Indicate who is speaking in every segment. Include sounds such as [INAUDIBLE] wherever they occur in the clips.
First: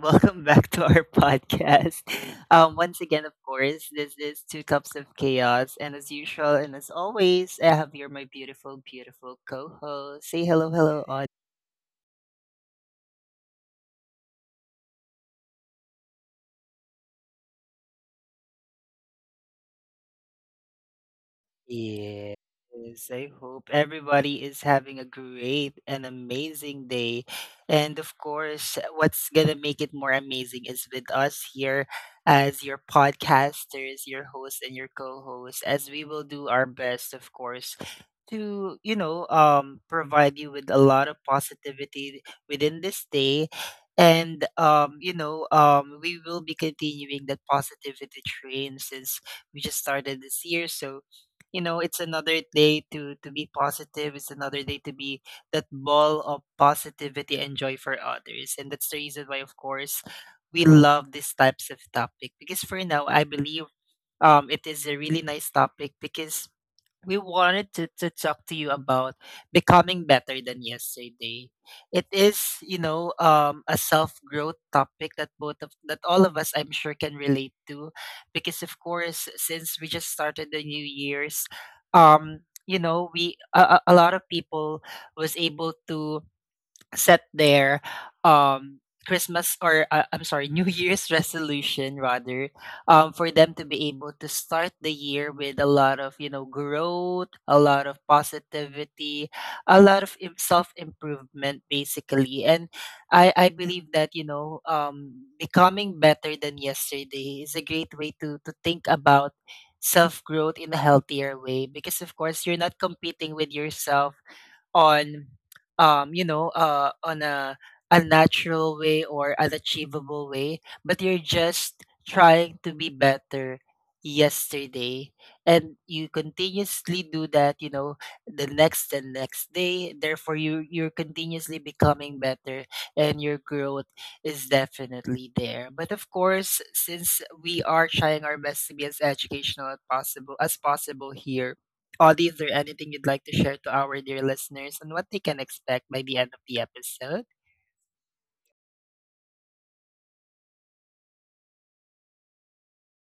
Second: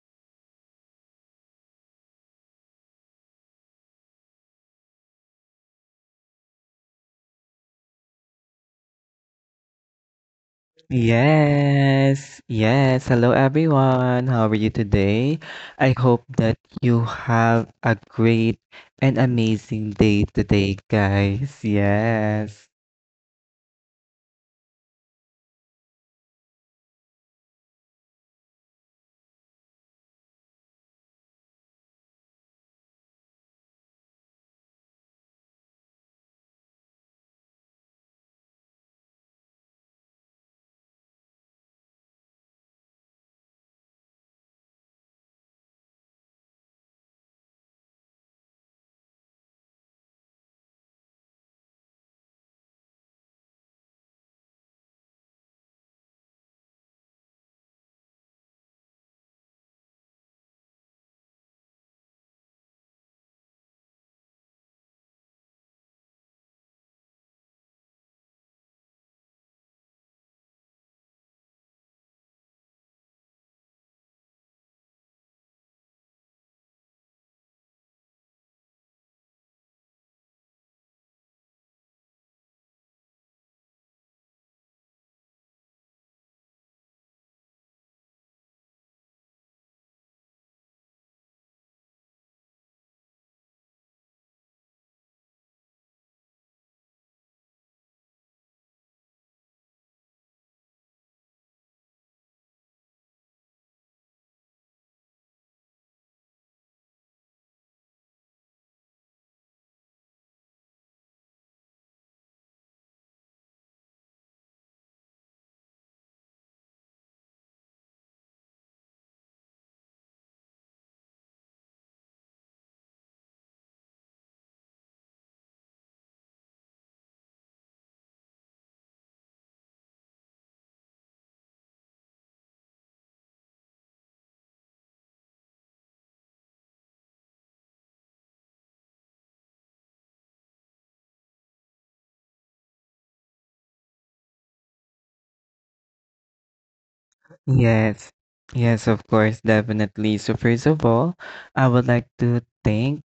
Speaker 1: [LAUGHS] Welcome back to our podcast. Once again, of course, this is Two Cups of Chaos. And as always, I have here my beautiful, beautiful co host. Say hello,
Speaker 2: Yes, yes. Hello, everyone. How are you today? I hope that you have a great and amazing day today, guys.
Speaker 1: Yeah,
Speaker 2: Yes,
Speaker 1: Yes, I hope everybody is having a great and amazing day. And of course, what's going to make it more amazing is with us here as your podcasters, your hosts, and your co hosts, as we will do our best, of course. To you know, provide you with a lot of positivity within this day, and we will be continuing that positivity train since we just started this year. So you know it's another day to be positive, it's another day to be that ball of positivity and joy for others, and that's the reason why, of course, we love these types of topic because for now I believe it is a really nice topic because we wanted to talk to you about becoming better than yesterday. It is, you know, a self growth topic that both of that all of us, I'm sure, can relate to, because of course, since we just started the new year's, um, you know, we a lot of people was able to set their Christmas or I'm sorry, [LAUGHS] New Year's resolution rather, for them to be able to start the year with a lot of, you know, growth, a lot of positivity, a lot of self improvement basically, and I believe that, you know, becoming better than yesterday is a great way to think about self growth in a healthier way because of course you're not competing with yourself on you know on a natural way or an achievable way, but you're just trying to be better yesterday, and you continuously do that, you know, the next and next day, therefore you're continuously becoming better and your growth is definitely there. But of course, since we are trying our best to be as educational as possible here, Audie, is there anything you'd like to share to our dear listeners and what they can expect by the end of the episode?
Speaker 2: yes, yes, of course, definitely. So, first of all, I would like to thank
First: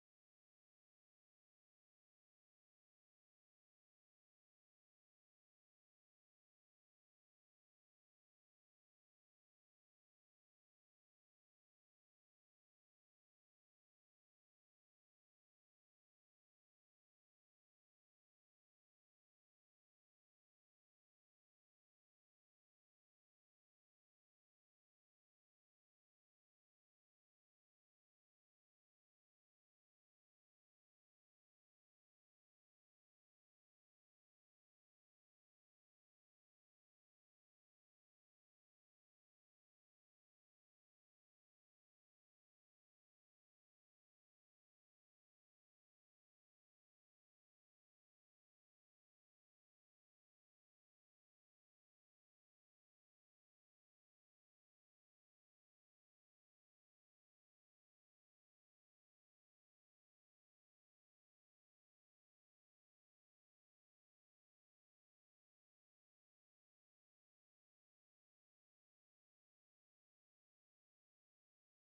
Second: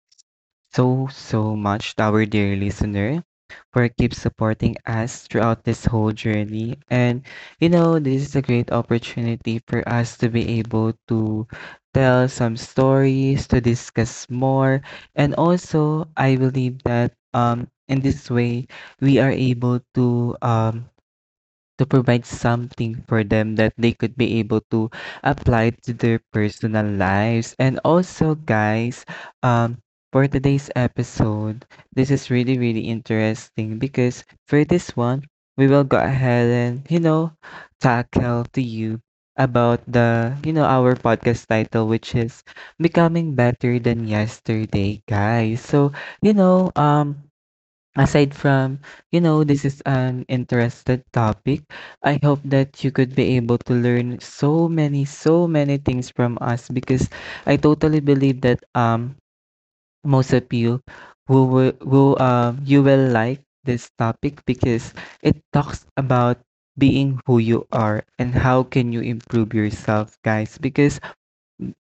Speaker 2: so, so much to our dear listener for keep supporting us throughout this whole journey. And you know, this is a great opportunity for us to be able to tell some stories, to discuss more, and also I believe that in this way we are able to provide something for them that they could be able to apply to their personal lives. And also, guys, um, for today's episode, this is really, really interesting because for this one, we will go ahead and, you know, tackle to you about the, you know, our podcast title, which is Becoming Better Than Yesterday, guys. So, you know, aside from, you know, this is an interested topic, I hope that you could be able to learn so many, so many things from us because I totally believe that most of you who you will like this topic because it talks about being who you are and how can you improve yourself, guys. Because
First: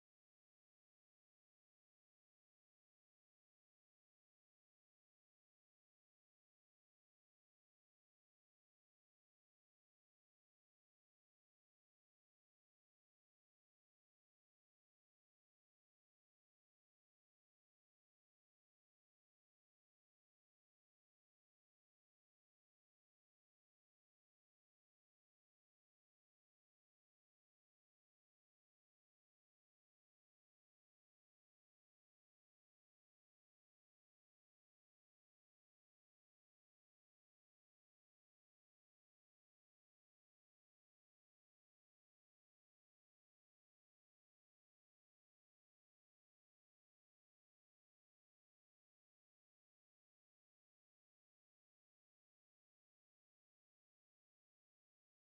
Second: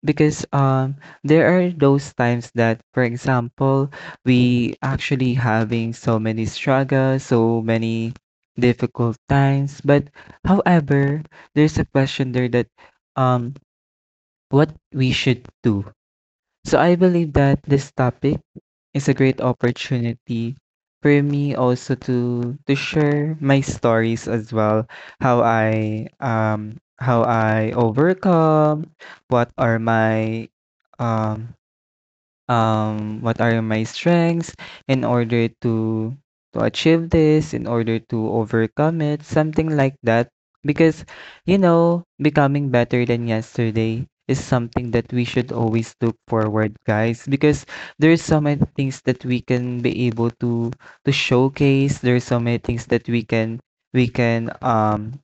Speaker 2: because um, there are those times that, for example, we actually having so many struggles, so many difficult times. But however, there's a question there that um, what we should do. So I believe that this topic is a great opportunity for me also to share my stories as well, how I overcome, what are my um what are my strengths in order to achieve this, in order to overcome it, something like that. Because, you know, becoming better than yesterday is something that we should always look forward, guys. Because there's so many things that we can be able to showcase. There's so many things that we can we can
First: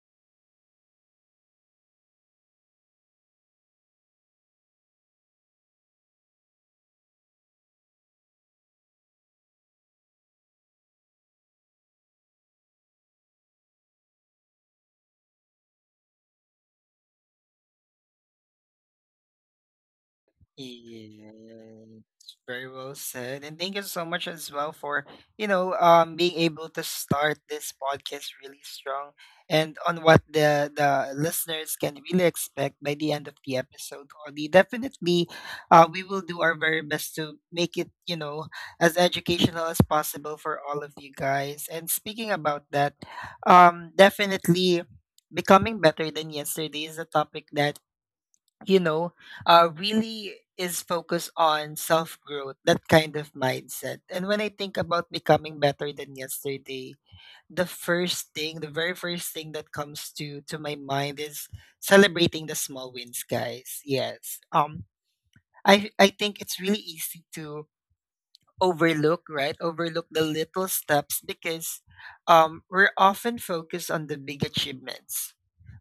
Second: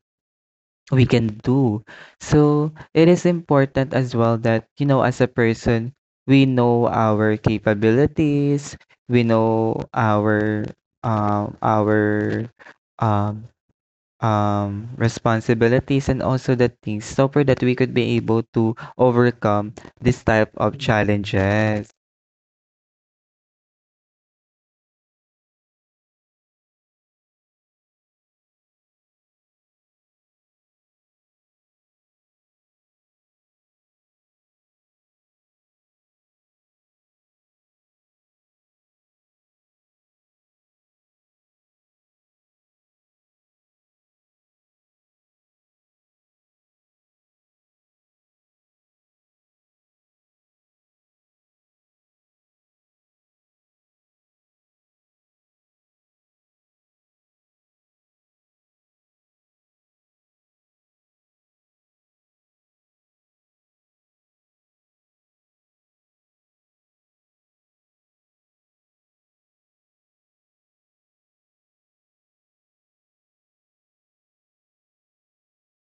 Speaker 2: we can do. So it is important as well that, you know, as a person, we know our capabilities, we know our um our um responsibilities and also the things so for that we could be able to overcome this type of challenges.
Speaker 1: Yes, very well said. And thank you so much as well for, you know, being able to start this podcast really strong and on what the listeners can really expect by the end of the episode, Audie. Definitely we will do our very best to make it, you know, as educational as possible for all of you guys. And speaking about that, definitely becoming better than yesterday is a topic that, you know, really is focused on self growth, that kind of mindset. And when I think about becoming better than yesterday, the first thing, the very first thing that comes to my mind is celebrating the small wins, guys. Yes. I think it's really easy to overlook, right? Overlook the little steps because we're often focused on the big achievements,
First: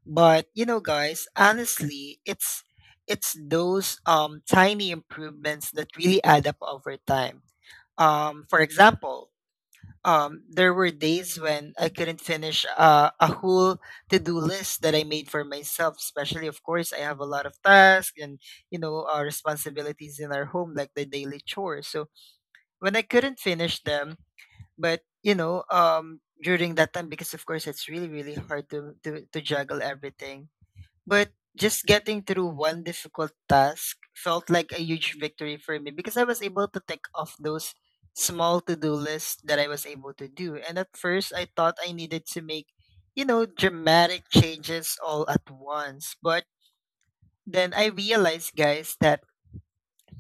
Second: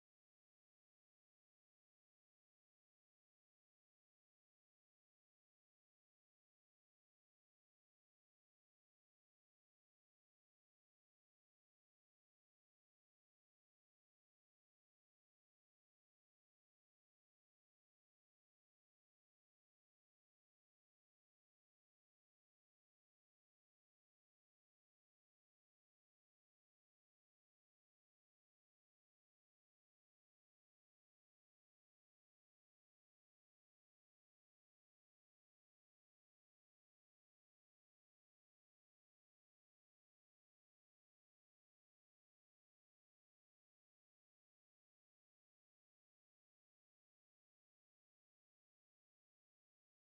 Speaker 1: but you know, guys, honestly, it's those tiny improvements that really add up over time. For example, there were days when I couldn't finish a whole to-do list that I made for myself. Especially, of course, I have a lot of tasks and you know responsibilities in our home, like the daily chores. So when I couldn't finish them, but you know, during that time, because of course it's really really hard to juggle everything, but just getting through one difficult task felt like a huge victory for me because I was able to tick off those small to-do lists that I was able to do. And at first, I thought I needed to make, you know, dramatic changes all at once. But then I realized, guys, that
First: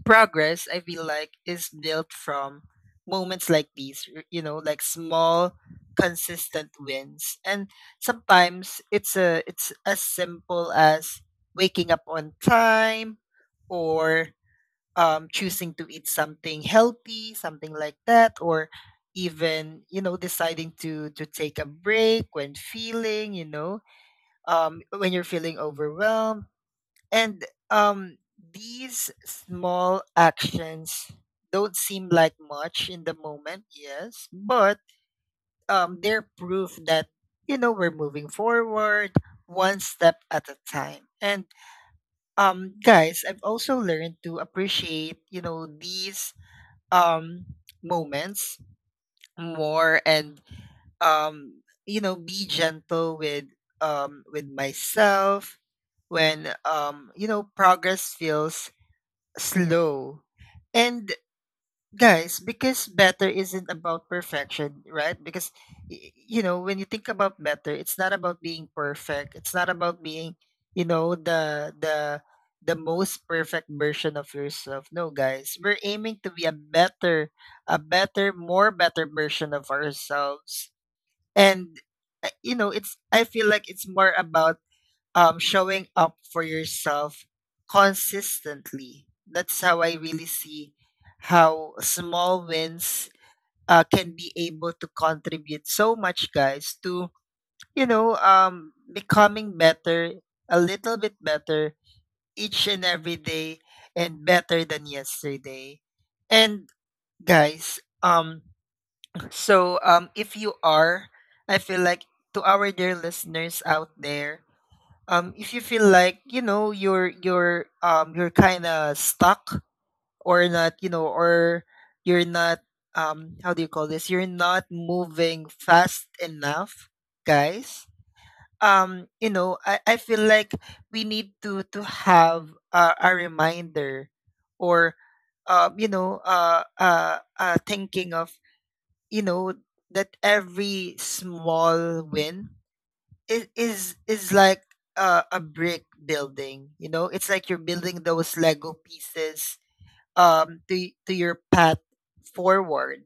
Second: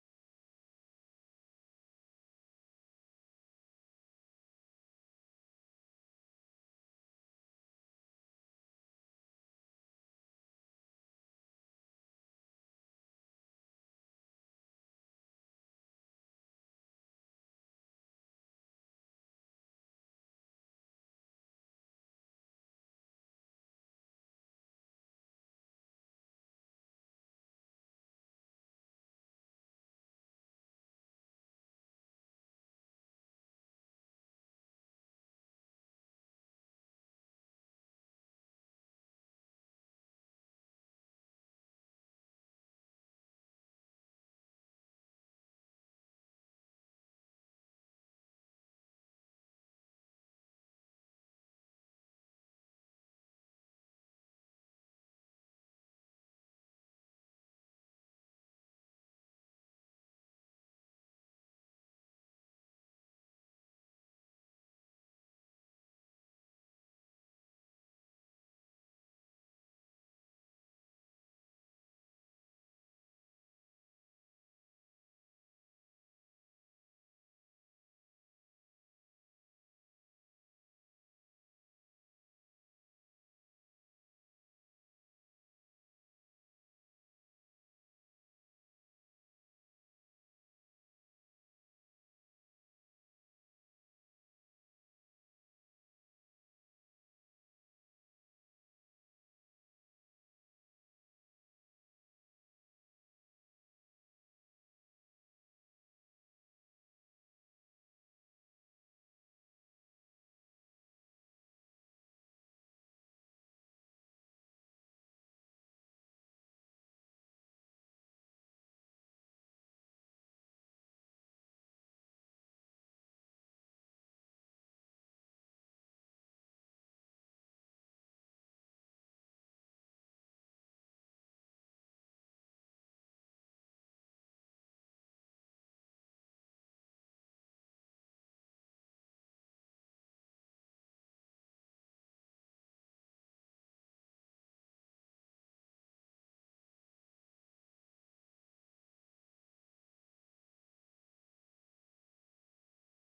Speaker 1: progress, I feel like, is built from moments like these. You know, like small consistent wins. And sometimes it's as simple as waking up on time, or choosing to eat something healthy, something like that, or even, you know, deciding to take a break when feeling, you know, when you're feeling overwhelmed. And um, these small actions don't seem like much in the moment, yes, but they're proof that, you know, we're moving forward one step at a time. And guys, I've also learned to appreciate, you know, these um, moments more and, you know, be gentle with myself when you know, progress feels slow. And guys, because better isn't about perfection, right? Because you know, when you think about better, it's not about being perfect. It's not about being, you know, the most perfect version of yourself. No, guys, we're aiming to be a better, more better version of ourselves. And you know, it's, I feel like it's more about showing up for yourself consistently. That's how I really see how small wins can be able to contribute so much, guys, to, you know, becoming better, a little bit better each and every day and better than yesterday. And guys, if you are, I feel like, to our dear listeners out there, if you feel like, you know, you're kind of stuck or not, you know, or you're not how do you call this, you're not moving fast enough, guys, you know, I feel like we need to have a reminder or you know, thinking of, you know, that every small win, it is like a brick building. You know, it's like you're building those Lego pieces to your path forward.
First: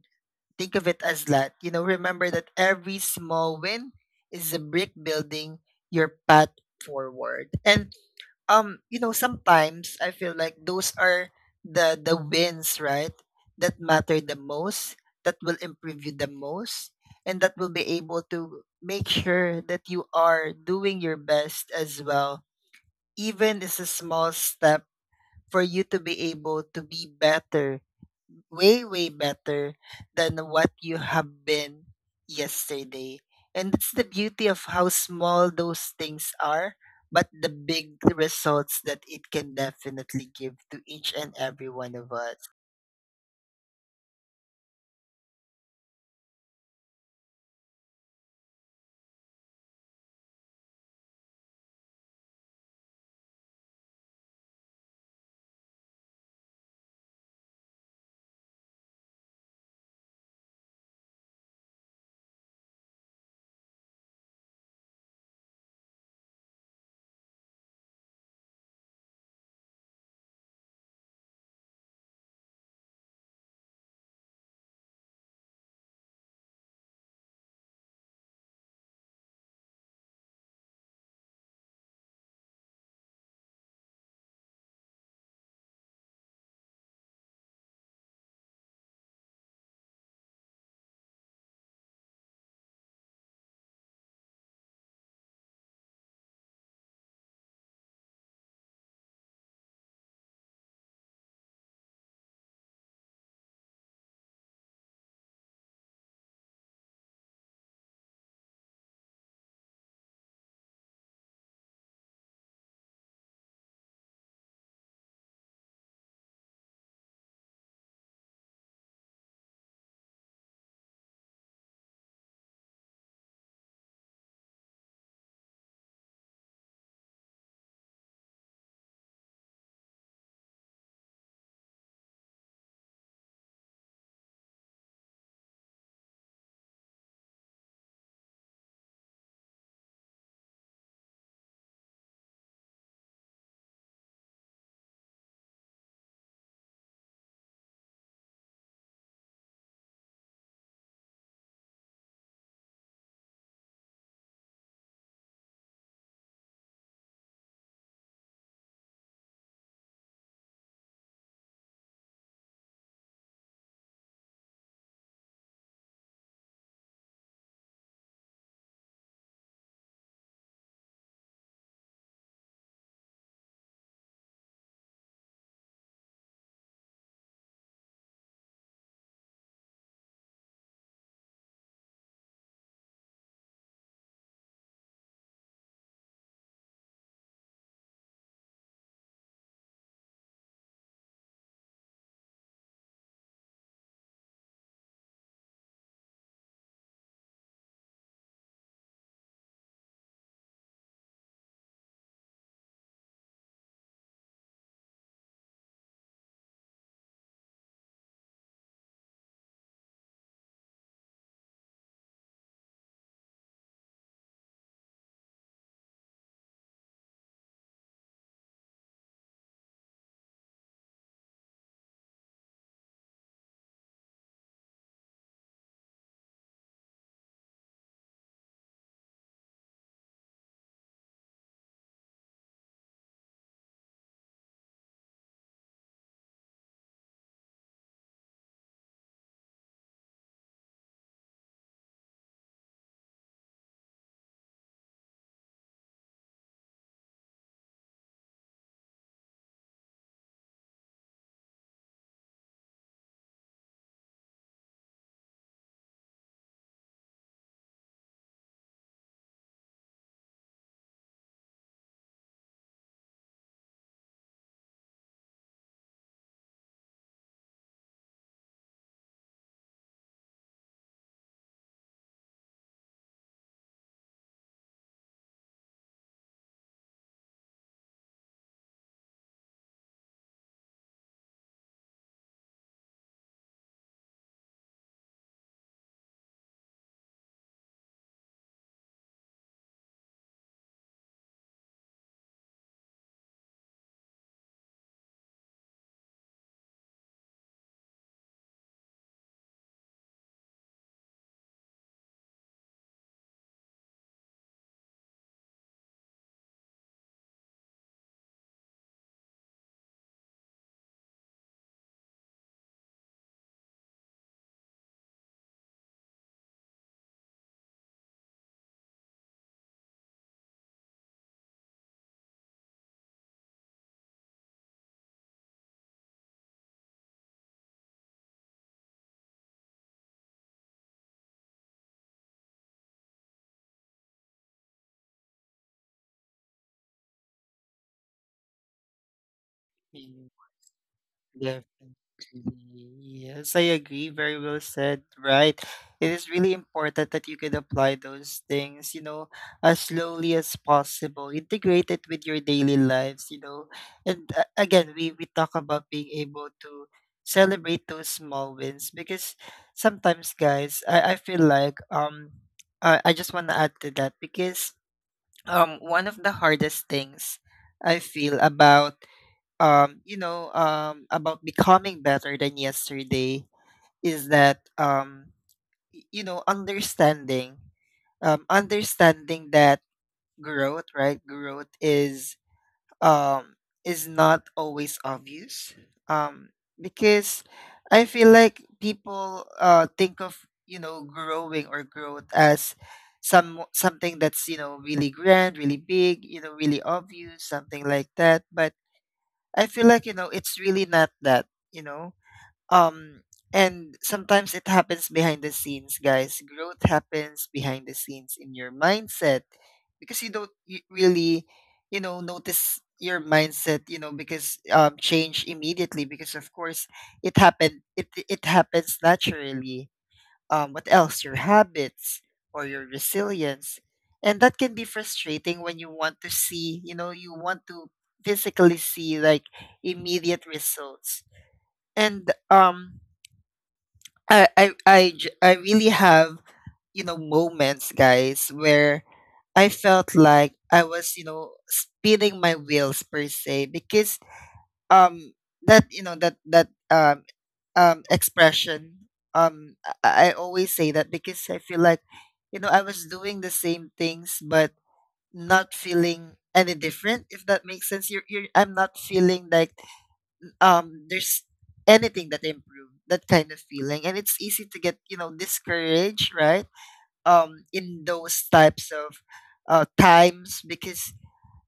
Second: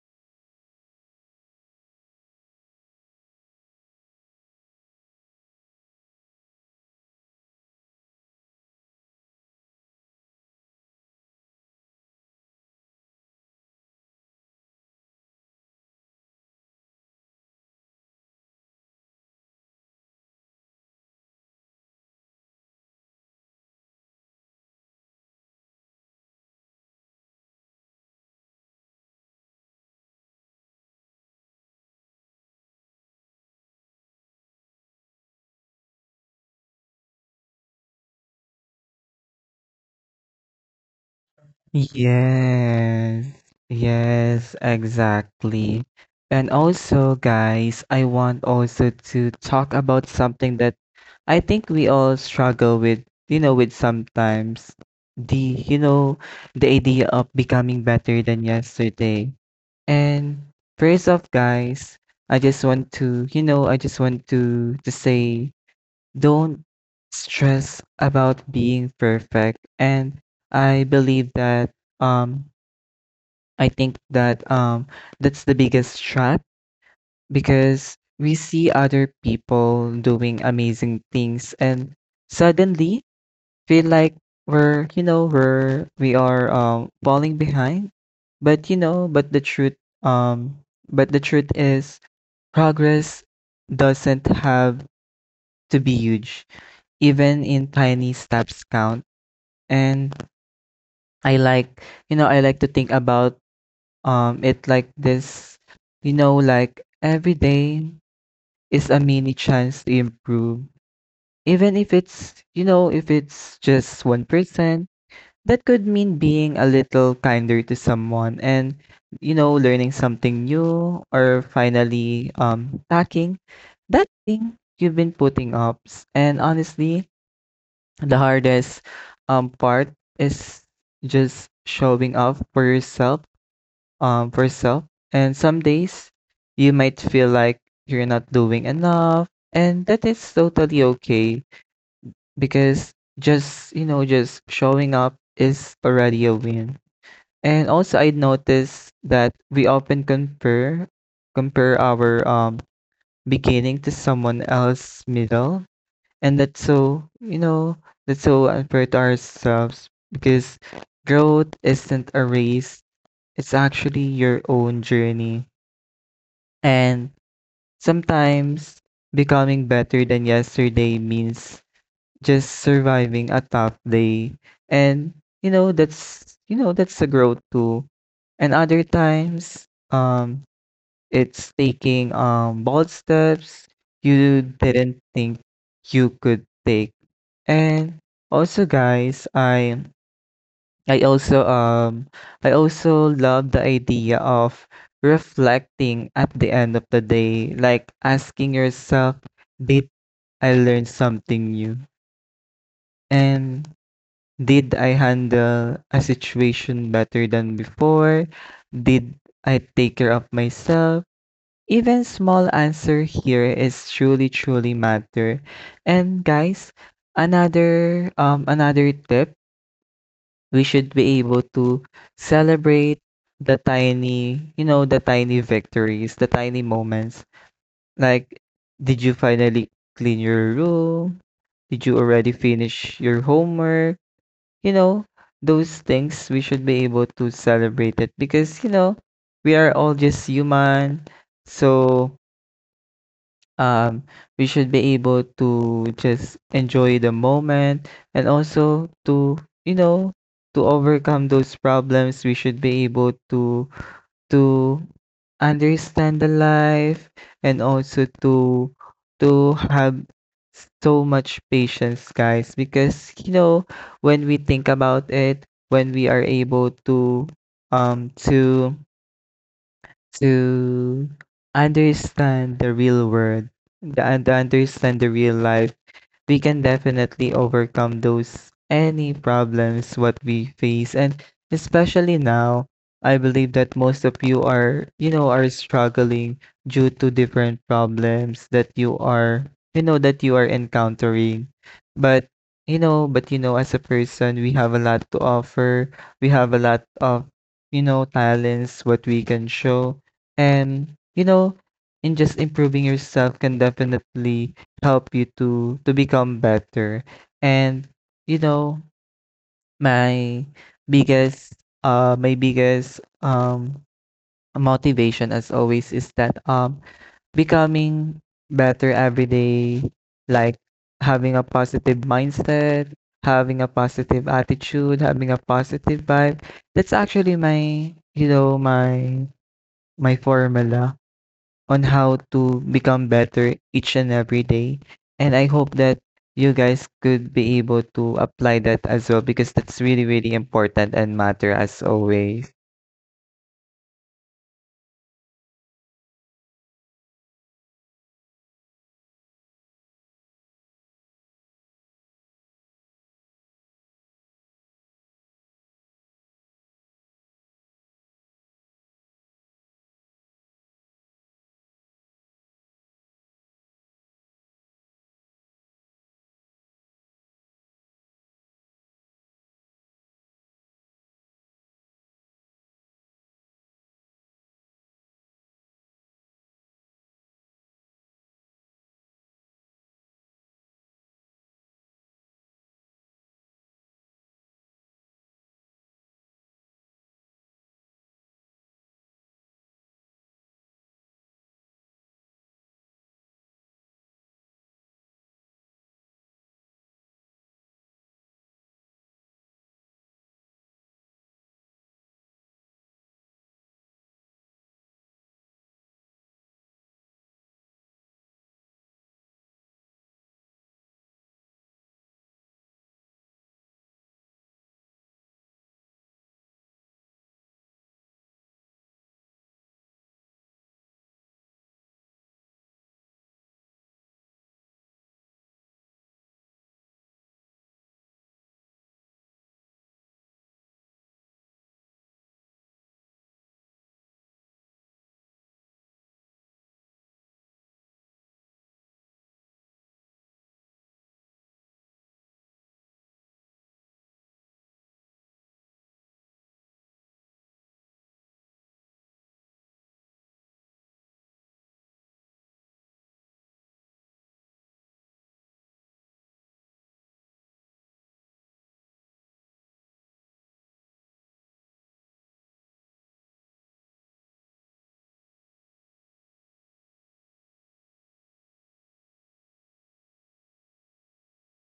Speaker 1: Think of it as that, you know. Remember that every small win is a brick building your path forward. And you know, sometimes I feel like those are the wins, right, that matter the most, that will improve you the most, and that will be able to make sure that you are doing your best as well, even it's a small step for you to be able to be better, way better than what you have been yesterday. And it's the beauty of how small those things are, but the big results that it can definitely give to each and every one of us.
Speaker 2: Yes. Yes, exactly. And also, guys, I want also to talk about something that I think we all struggle with, you know, with sometimes the, you know, the idea of becoming better than yesterday. And first off, guys, I just want to, you know, I just want to say don't stress about being perfect. And I believe that um I think that that's the biggest trap because we see other people doing amazing things and suddenly feel like we are falling behind, but you know, um but the truth is, progress doesn't have to be huge, even in tiny steps count. And I like, you know, I like to think about it like this, you know, like every day is a mini chance to improve, even if it's, you know, if it's just 1%. That could mean being a little kinder to someone and, you know, learning something new or finally tackling that thing you've been putting up. And honestly, the hardest part is just showing up for yourself, for yourself. And some days you might feel like you're not doing enough. And that is totally okay because just, you know, just showing up is already a win. And also I noticed that we often compare our beginning to someone else's middle, and that's so, you know, that's so unfair to ourselves because growth isn't a race, it's actually your own journey. And sometimes becoming better than yesterday means just surviving a tough day, and you know, that's, you know, that's a growth too. And other times it's taking bold steps you didn't think you could take. And also, guys, I also I also love the idea of reflecting at the end of the day, like asking yourself, did I learn something new? And did I handle a situation better than before? Did I take care of myself? Even small answer here is truly truly matter. And guys, another tip, we should be able to celebrate the tiny, you know, the tiny victories, the tiny moments. Like, did you finally clean your room? Did you already finish your homework? You know, those things we should be able to celebrate it because, you know, we are all just human. So, um, we should be able to just enjoy the moment, and also to, you know, to overcome those problems, we should be able to understand the life, and also to have so much patience, guys, because you know, when we think about it, when we are able to um to to understand the real world, the, and understand the real life, we can definitely overcome those any problems what we face. And especially now, I believe that most of you are, you know, are struggling due to different problems that you are, you know, that you are encountering. But you know, but you know, as a person, we have a lot to offer. We have a lot of, you know, talents what we can show. And you know, in just improving yourself can definitely help you to become better. And you know, my biggest uh my biggest um motivation as always is that becoming better every day, like having a positive mindset, having a positive attitude, having a positive vibe. That's actually my, you know, my formula on how to become better each and every day. And I hope that you guys could be able to apply that as well because that's really, really important and matter as always.
Speaker 1: Definitely. Yes, I agree. Very well said. Right. It is really important that you can apply those things, you know, as slowly as possible. Integrate it with your daily lives, you know. And again, we talk about being able to celebrate those small wins because sometimes, guys, I feel like I just want to add to that because one of the hardest things I feel about, you know, about becoming better than yesterday is that, you know, understanding that growth, right? Growth um, is not always obvious, um, because I feel like people think of, you know, growing or growth as something that's, you know, really grand, really big, you know, really obvious, something like that, but I feel like, you know, it's really not that, you know. Um and sometimes it happens behind the scenes, guys. Growth happens behind the scenes in your mindset because you don't really, you know, notice your mindset, you know, because change immediately, because of course it happened it it happens naturally, what else, your habits or your resilience. And that can be frustrating when you want to see, you know, you want to physically see like immediate results. And I really have, you know, moments, guys, where I felt like I was, you know, spinning my wheels, per se, because um that you know that that expression um I always say that because I feel like, you know, I was doing the same things but not feeling any different, if that makes sense. You're, you're i'm not feeling like there's anything that improved, that kind of feeling, and it's easy to get, you know, discouraged, right, in those types of times, because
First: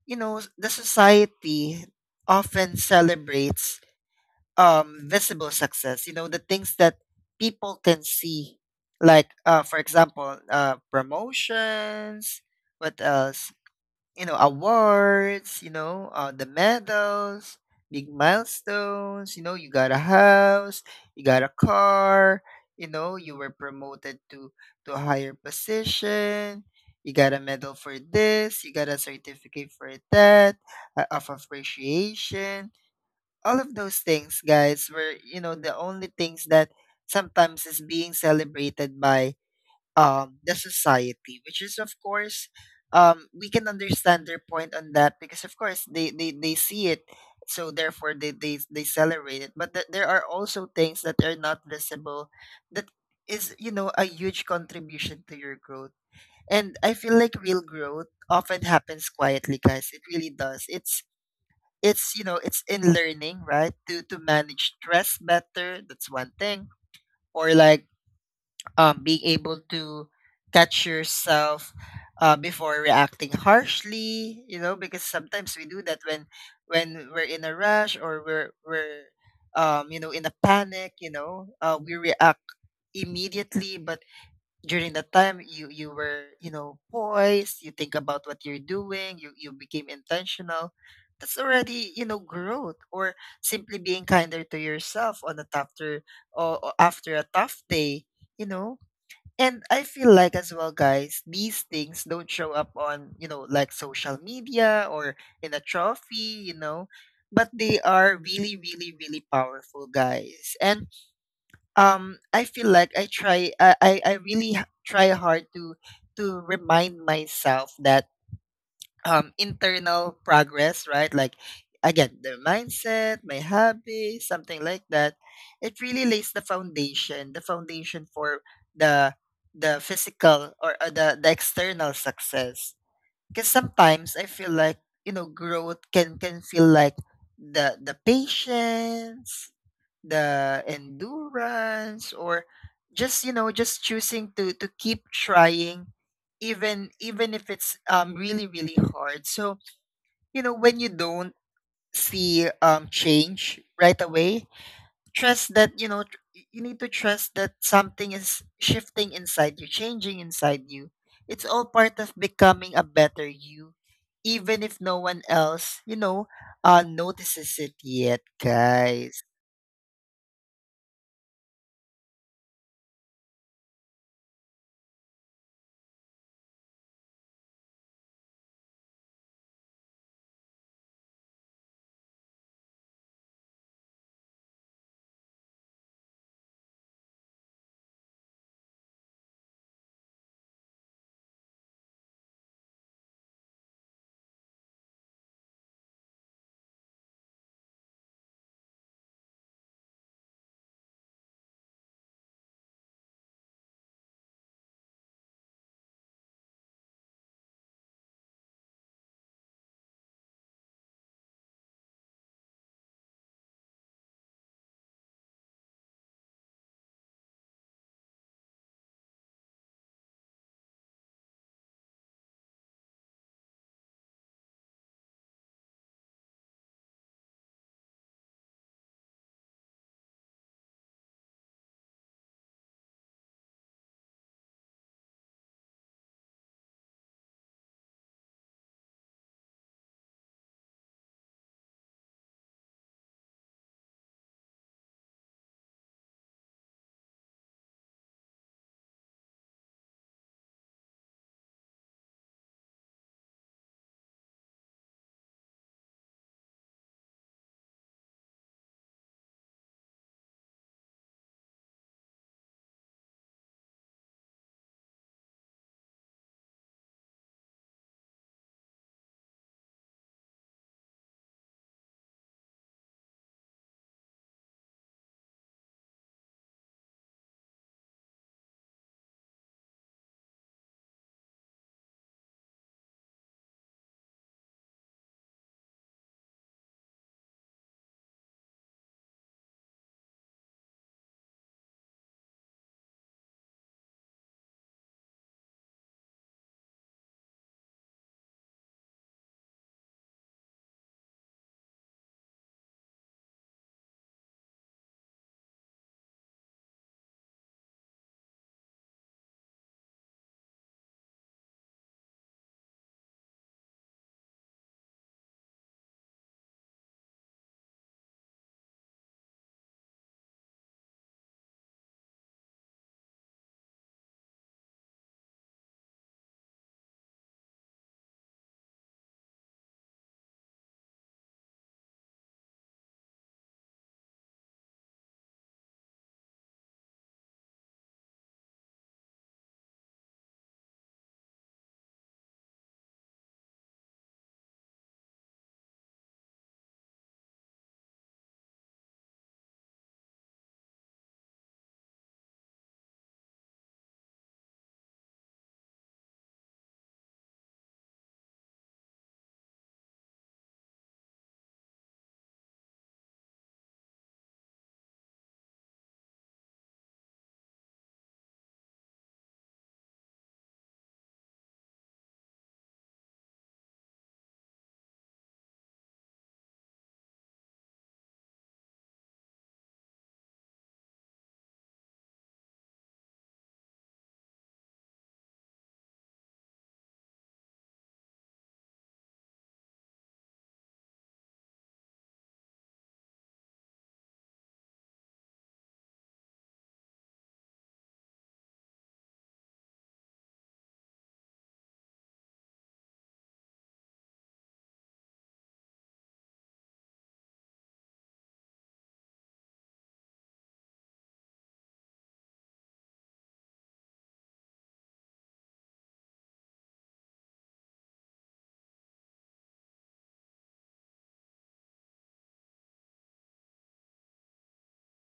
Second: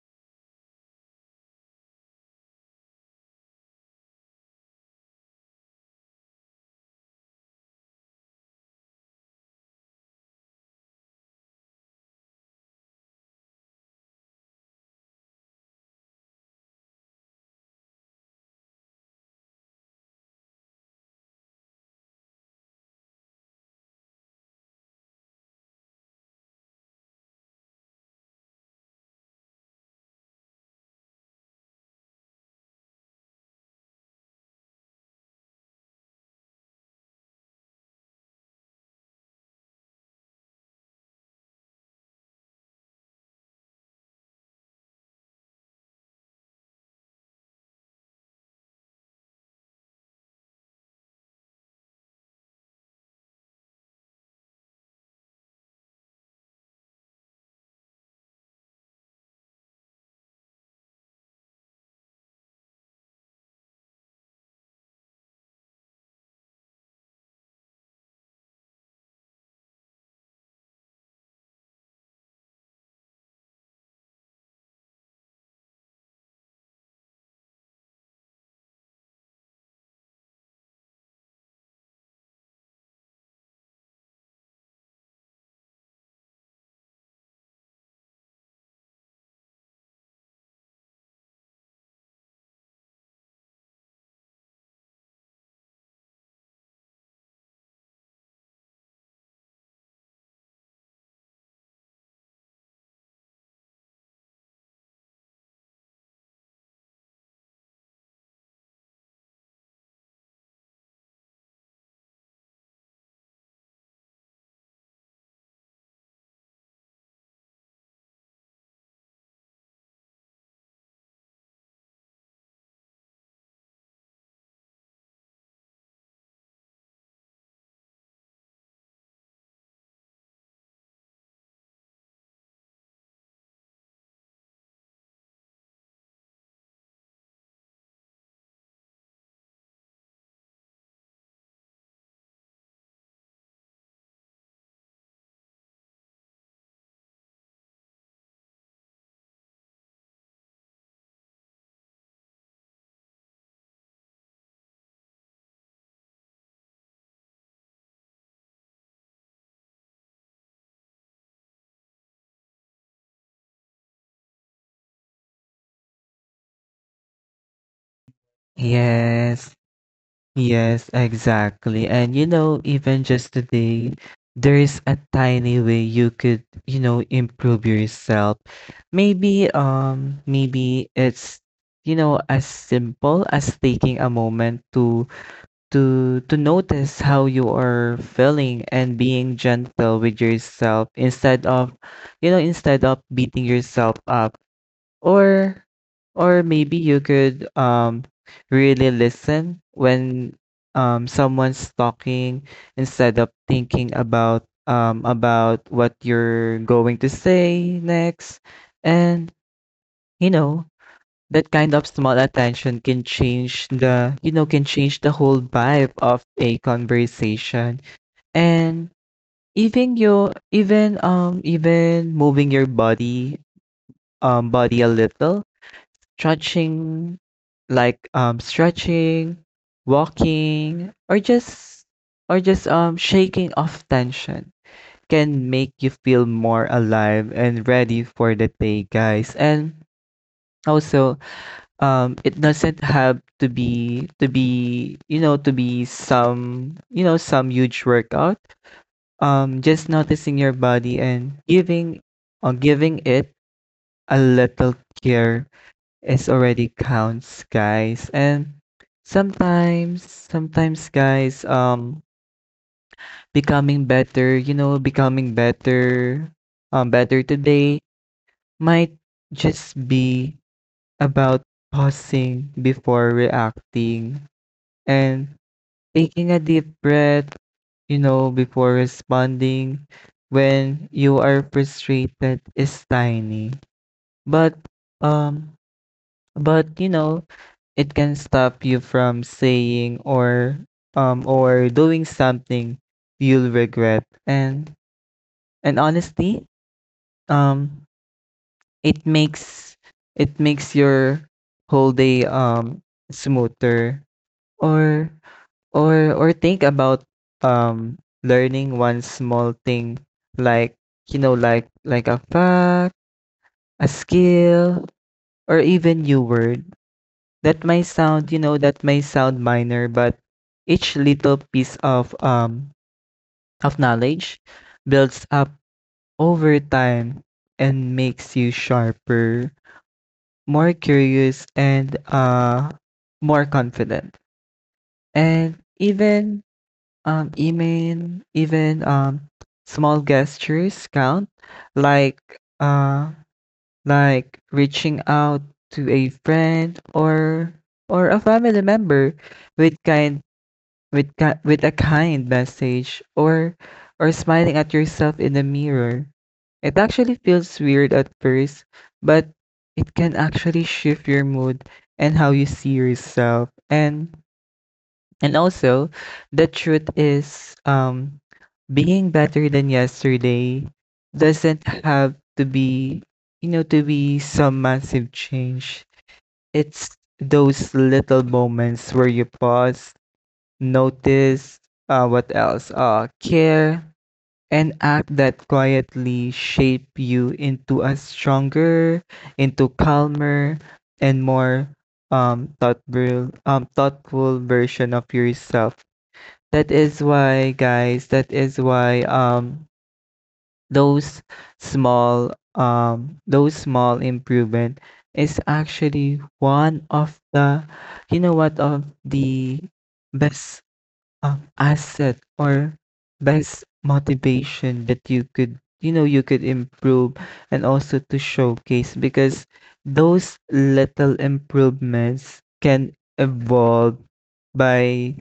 Speaker 1: you know the society often celebrates visible success, you know, the things that people can see, like, for example, promotions, what else? You know, awards, you know, the medals, big milestones, you know, you got a house, you got a car, you know, you were promoted to a higher position. You got a medal for this, you got a certificate for that, of appreciation all of those things, guys, were the only things that sometimes is being celebrated by the society, which is of course we can understand their point on that because of course they see it, so therefore they celebrate it, but there are also things that are not visible that is a huge contribution to your growth. And I feel like real growth often happens quietly, guys. It really does. It's it's in learning, right, to manage stress better. That's one thing. Or like, being able to catch yourself before reacting harshly, you know, because sometimes we do that when we're in a rush, or we're in a panic, you know, we react immediately. But during the time you were, you know, poised, you think about what you're doing, you became intentional. That's already, you know, growth. Or simply being kinder to yourself on a after or after a tough day, you know. And I feel like as well, guys, these things don't show up on, you know, like social media or in a trophy, you know. But they are really, really, really powerful, guys. And I feel like I really try hard to remind myself that internal progress, right, like again, the mindset, my hobby, something like that. It really lays the foundation, the foundation for the physical, or the external success. Because sometimes I feel like, you know, growth can feel like the patience, the endurance, or just, you know, just choosing to keep trying, even if it's really, really hard. So you know, when you don't see change right away, trust that you need to trust that something is shifting inside you, changing inside you. It's all part of becoming a better you, even if no one else, you know, notices it yet, guys.
Speaker 2: Yes, yes, exactly. And you know, even just today, there is a tiny way you could, you know, improve yourself. Maybe, maybe it's, you know, as simple as taking a moment to to notice how you are feeling and being gentle with yourself instead of, you know, instead of beating yourself up. or or maybe you could really listen when someone's talking instead of thinking about what you're going to say next. And you know, that kind of small attention can change the, you know, can change the whole vibe of a conversation. And even your, even even moving your body, body a little, stretching, like stretching, walking, or just, or just shaking off tension can make you feel more alive and ready for the day, guys. And also, it doesn't have to be to be, you know, to be some, you know, some huge workout. Just noticing your body and giving giving it a little care is already counts, guys. And sometimes, guys, becoming better, you know, becoming better, better today, might just be about pausing before reacting, and taking a deep breath, you know, before responding when you are frustrated is tiny. But um you know, it can stop you from saying or doing something you'll regret. And honestly, um it makes, it makes your whole day smoother. Or, or think about um learning one small thing, like, you know, like a fact, a skill, or even new word. That may sound, you know, that may sound minor, but each little piece of knowledge builds up over time and makes you sharper, more curious, and more confident. And even, even small gestures count, like uh like reaching out to a friend or a family member with with a kind message, or smiling at yourself in the mirror. It actually feels weird at first, but it can actually shift your mood and how you see yourself. And also, the truth is, being better than yesterday doesn't have to be, you know, to be some massive change. It's those little moments where you pause, notice, what else, care, and act that quietly shape you into a stronger, into calmer, and more thoughtful version of yourself. That is why, guys. That is why those small those small improvement is actually one of the you know what of the best asset or best motivation that you could you could improve and also to showcase because those little improvements can evolve by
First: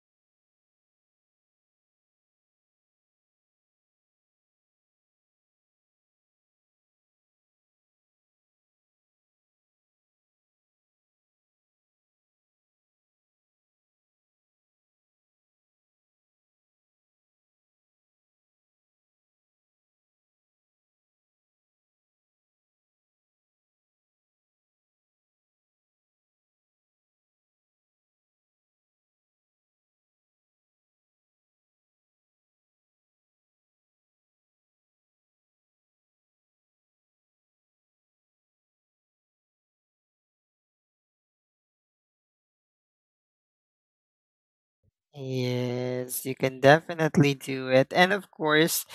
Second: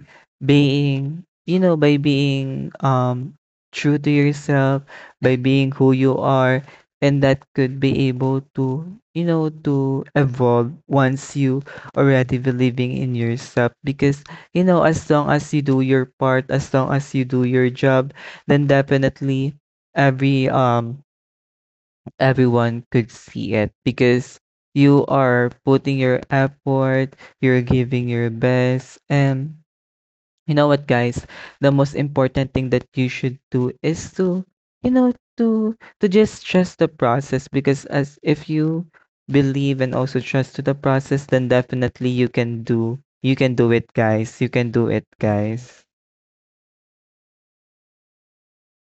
Speaker 2: being true to yourself, by being who you are, and that could be able to, you know, to evolve once you already believing in yourself. Because you know, as long as you do your part, as long as you do your job, then definitely every um everyone could see it because you are putting your effort, you're giving your best, and you know what, guys, the most important thing that you should do is to, you know, to just trust the process, because as if you believe and also trust to the process, then definitely you can do it, guys. You can do it, guys.
Speaker 1: Yes, you can definitely do it. And of course,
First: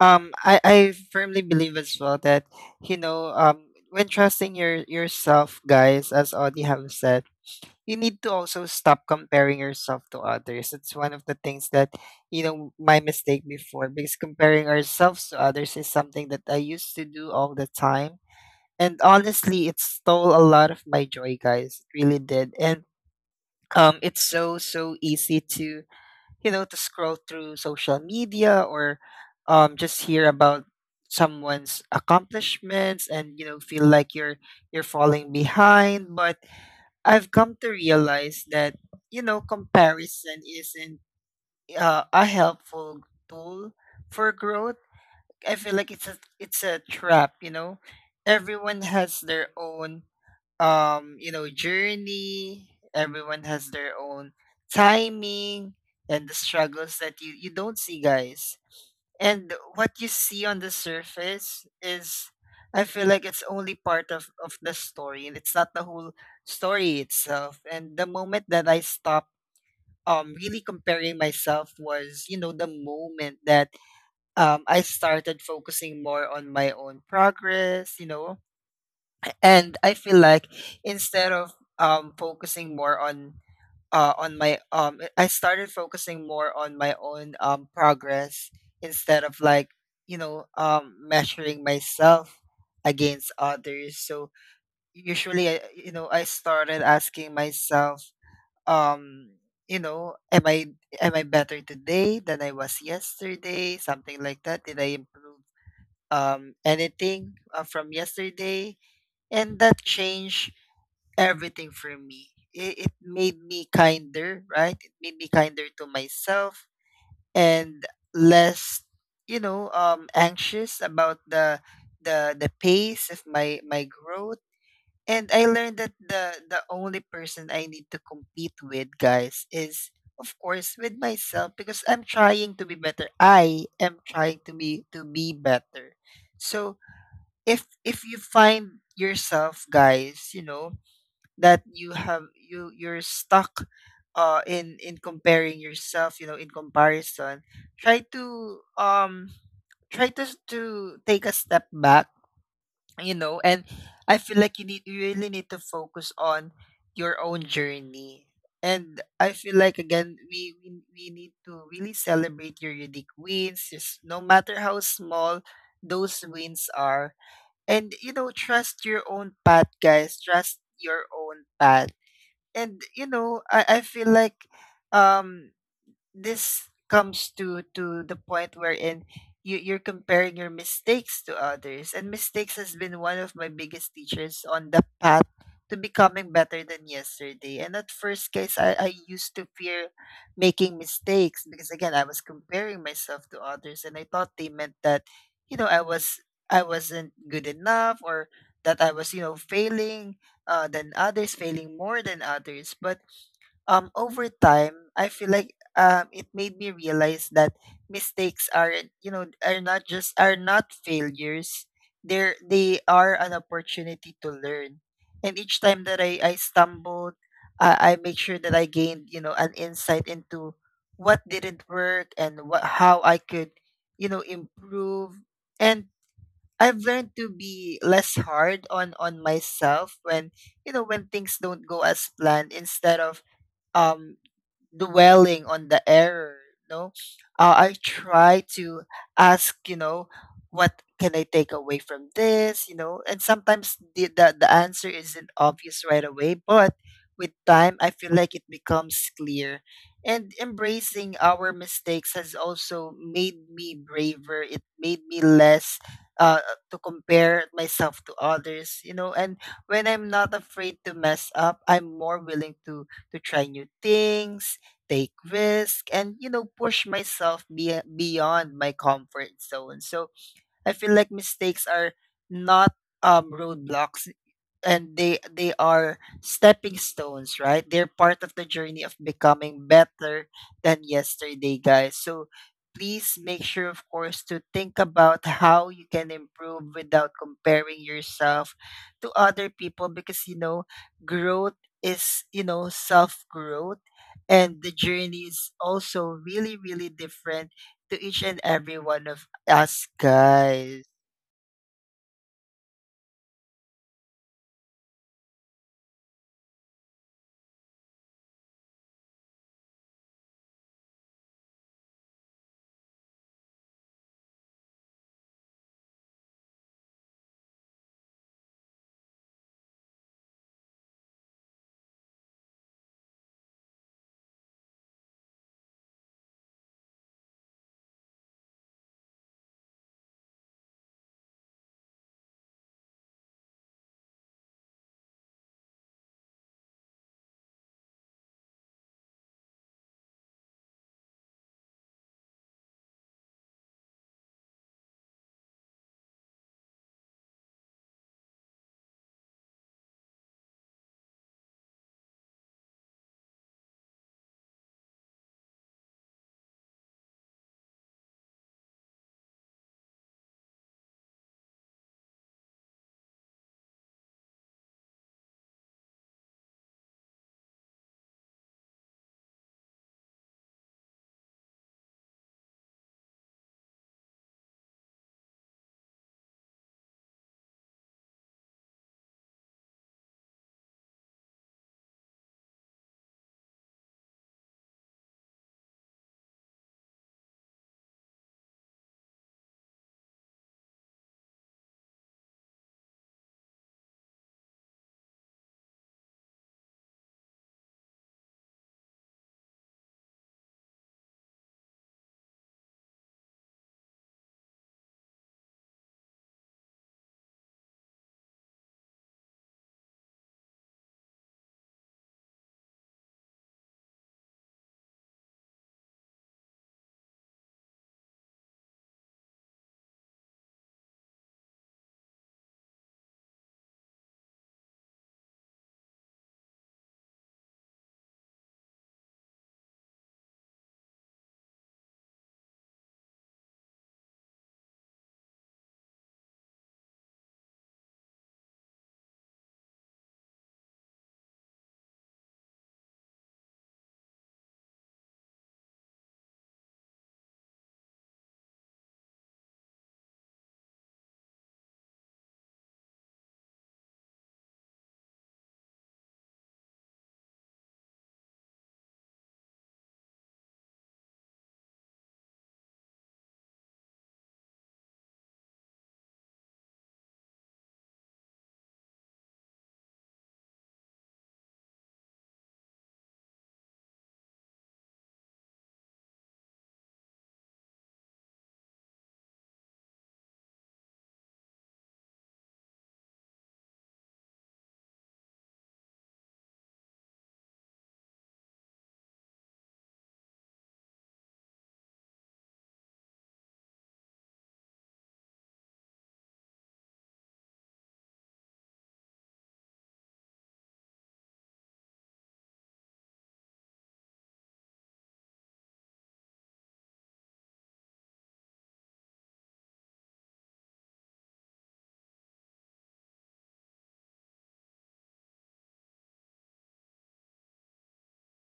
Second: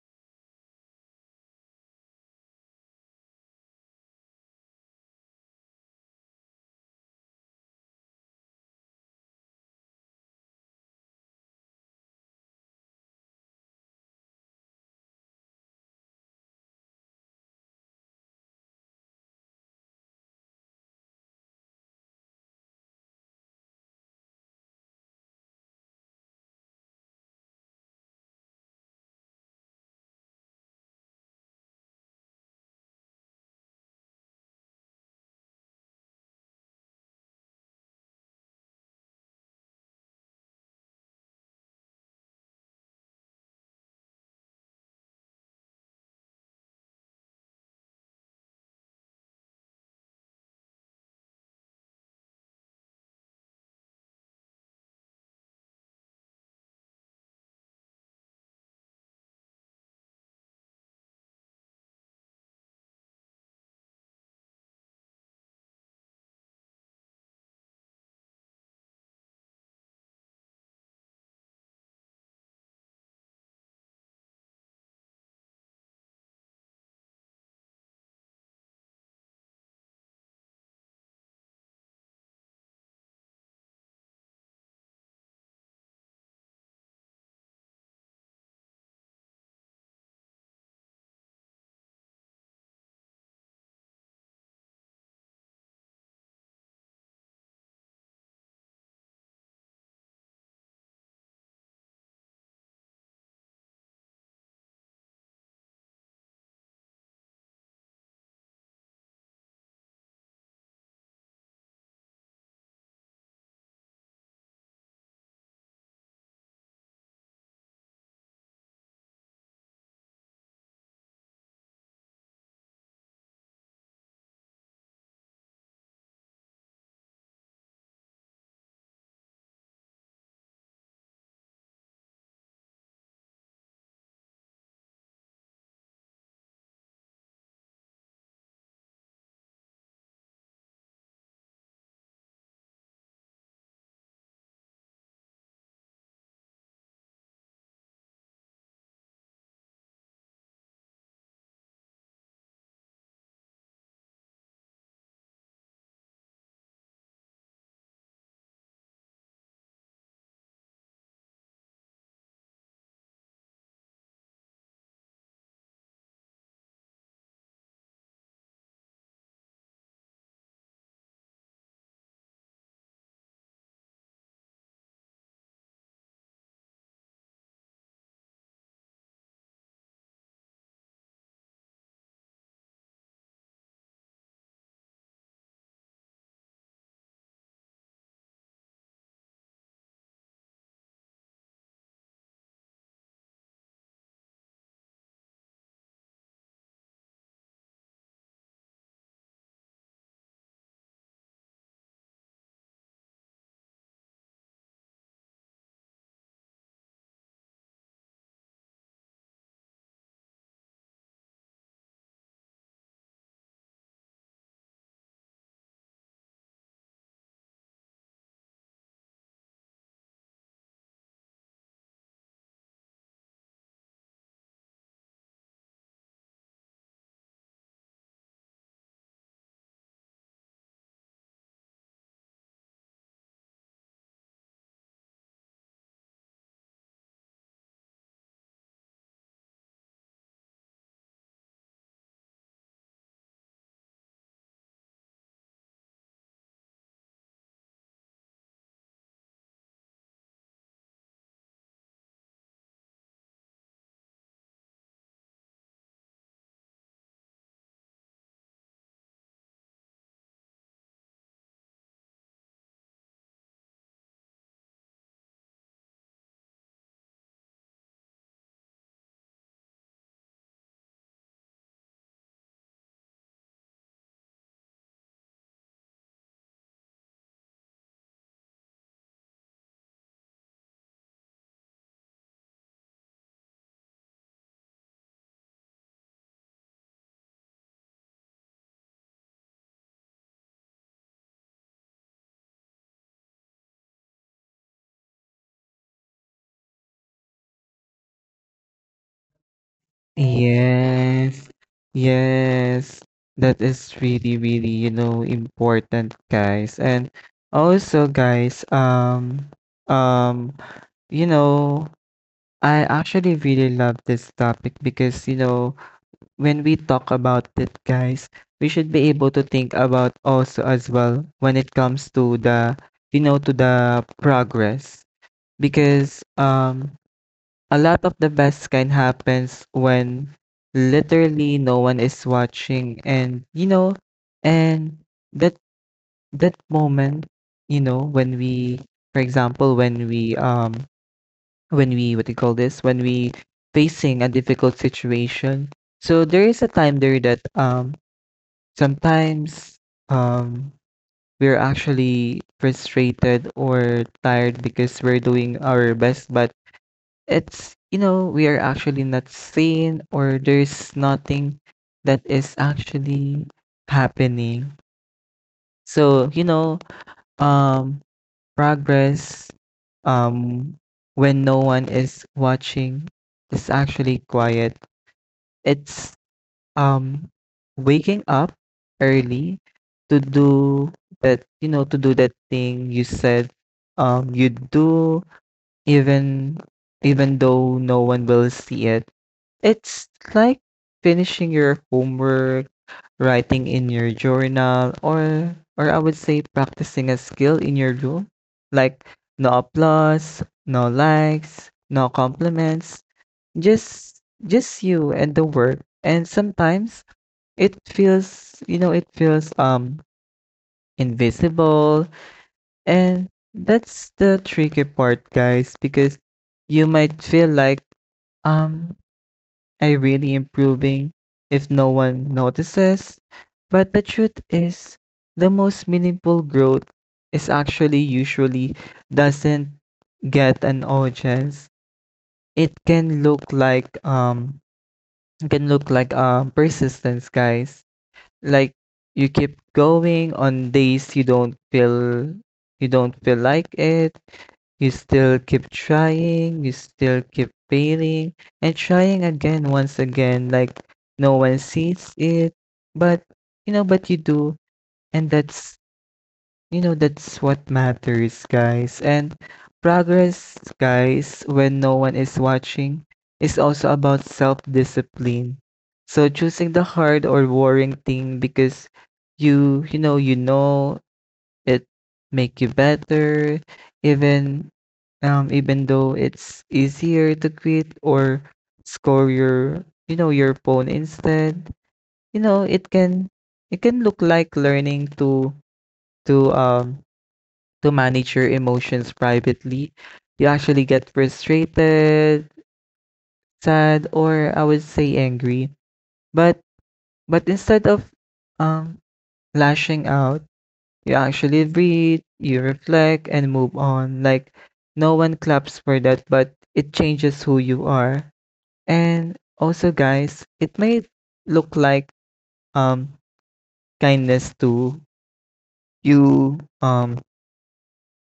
Speaker 1: I firmly believe as well that, you know, when trusting your yourself, guys, as Audie have said, you need to also stop comparing yourself to others. It's one of the things that, you know, my mistake before, because comparing ourselves to others is something that I used to do all the time. And honestly, it stole a lot of my joy, guys. It really did. And it's so, so easy to, you know, to scroll through social media or just hear about someone's accomplishments and, you know, feel like you're falling behind. But I've come to realize that, you know, comparison isn't a helpful tool for growth. I feel like it's a trap. You know, everyone has their own you know, journey. Everyone has their own timing and the struggles that you don't see, guys. And what you see on the surface is, I feel like it's only part of the story, and it's not the whole story itself. And the moment that I stopped really comparing myself was, you know, the moment that I started focusing more on my own progress, you know. And I feel like instead of focusing more on my I started focusing more on my own progress instead of like, you know, measuring myself against others. So usually you know, I started asking myself, um you know, am I better today than I was yesterday, something like that? Did I improve anything from yesterday? And that change everything for me. It made me kinder, right? It made me kinder to myself and less, you know, anxious about the the pace of my growth. And I learned that the only person I need to compete with, guys, is of course with myself, because I'm trying to be better. I am trying to be better. So if you find yourself, guys, you know, that you have you're stuck in comparing yourself, you know, in comparison, try to try to take a step back, you know. And I feel like you need, you really need to focus on your own journey. And I feel like again we need to really celebrate your unique wins, just no matter how small those wins are. And you know, trust your own path, guys, trust your own path. And you know, I feel like um this comes to the point wherein you're comparing your mistakes to others. And mistakes has been one of my biggest teachers on the path to becoming better than yesterday. And at first case, I used to fear making mistakes, because again, I was comparing myself to others, and I thought they meant that, you know, I was, I wasn't good enough, or that I was, you know, failing than others, failing more than others. But over time, I feel like it made me realize that mistakes aren't, you know, are not failures. They are an opportunity to learn. And each time that I stumbled, I make sure that I gained, you know, an insight into what didn't work and what how I could, you know, improve. And I've learned to be less hard on myself when, you know, when things don't go as planned, instead of um dwelling on the error. No, I try to ask, you know, what can I take away from this, you know? And sometimes the answer isn't obvious right away, but with time I feel like it becomes clear. And embracing our mistakes has also made me braver. It made me less uh, to compare myself to others, you know. And when I'm not afraid to mess up, I'm more willing to try new things, take risk, and you know, push myself beyond my comfort zone. So I feel like mistakes are not roadblocks, and they are stepping stones, right? They're part of the journey of becoming better than yesterday, guys. So please make sure of course to think about how you can improve without comparing yourself to other people, because you know, growth is, you know, self growth, and the journey is also really, really different to each and every one of us, guys.
Speaker 2: Yes, yes, that is really, really, you know, important, guys. And also, guys, um, you know, I actually really love this topic because, you know, when we talk about it, guys, we should be able to think about also as well when it comes to the, you know, to the progress because, a lot of the best kind happens when literally no one is watching, and you know, and that that moment, you know, when we, for example, when we, what do you call this, when we facing a difficult situation. So there is a time there that, um, sometimes, um, we're actually frustrated or tired because we're doing our best, but it's, you know, we are actually not seen, or there's nothing that is actually happening. So, you know, um progress, um when no one is watching, is actually quiet. It's, um waking up early to do that, you know, to do that thing you said you do, even even though no one will see it. It's like finishing your homework, writing in your journal, or I would say practicing a skill in your room. Like no applause, no likes, no compliments, just just you and the work. And sometimes it feels, you know, it feels invisible. And that's the tricky part, guys, because you might feel like um I really improving if no one notices. But the truth is, the most meaningful growth is actually usually doesn't get an audience. It can look like persistence, guys. Like you keep going on days you don't feel like it, you still keep trying, you still keep failing, and trying again once again. Like no one sees it, but you know, but you do, and that's, you know, that's what matters, guys. And progress, guys, when no one is watching, is also about self-discipline. So choosing the hard or worrying thing because you know it make you better, even, even though it's easier to quit or score your, you know, your phone instead. You know, it can, it can look like learning to to um to manage your emotions privately. You actually get frustrated, sad, or I would say angry. But but instead of um lashing out, you actually breathe, you reflect, and move on. Like no one claps for that, but it changes who you are. And also, guys, it may look like um kindness to you.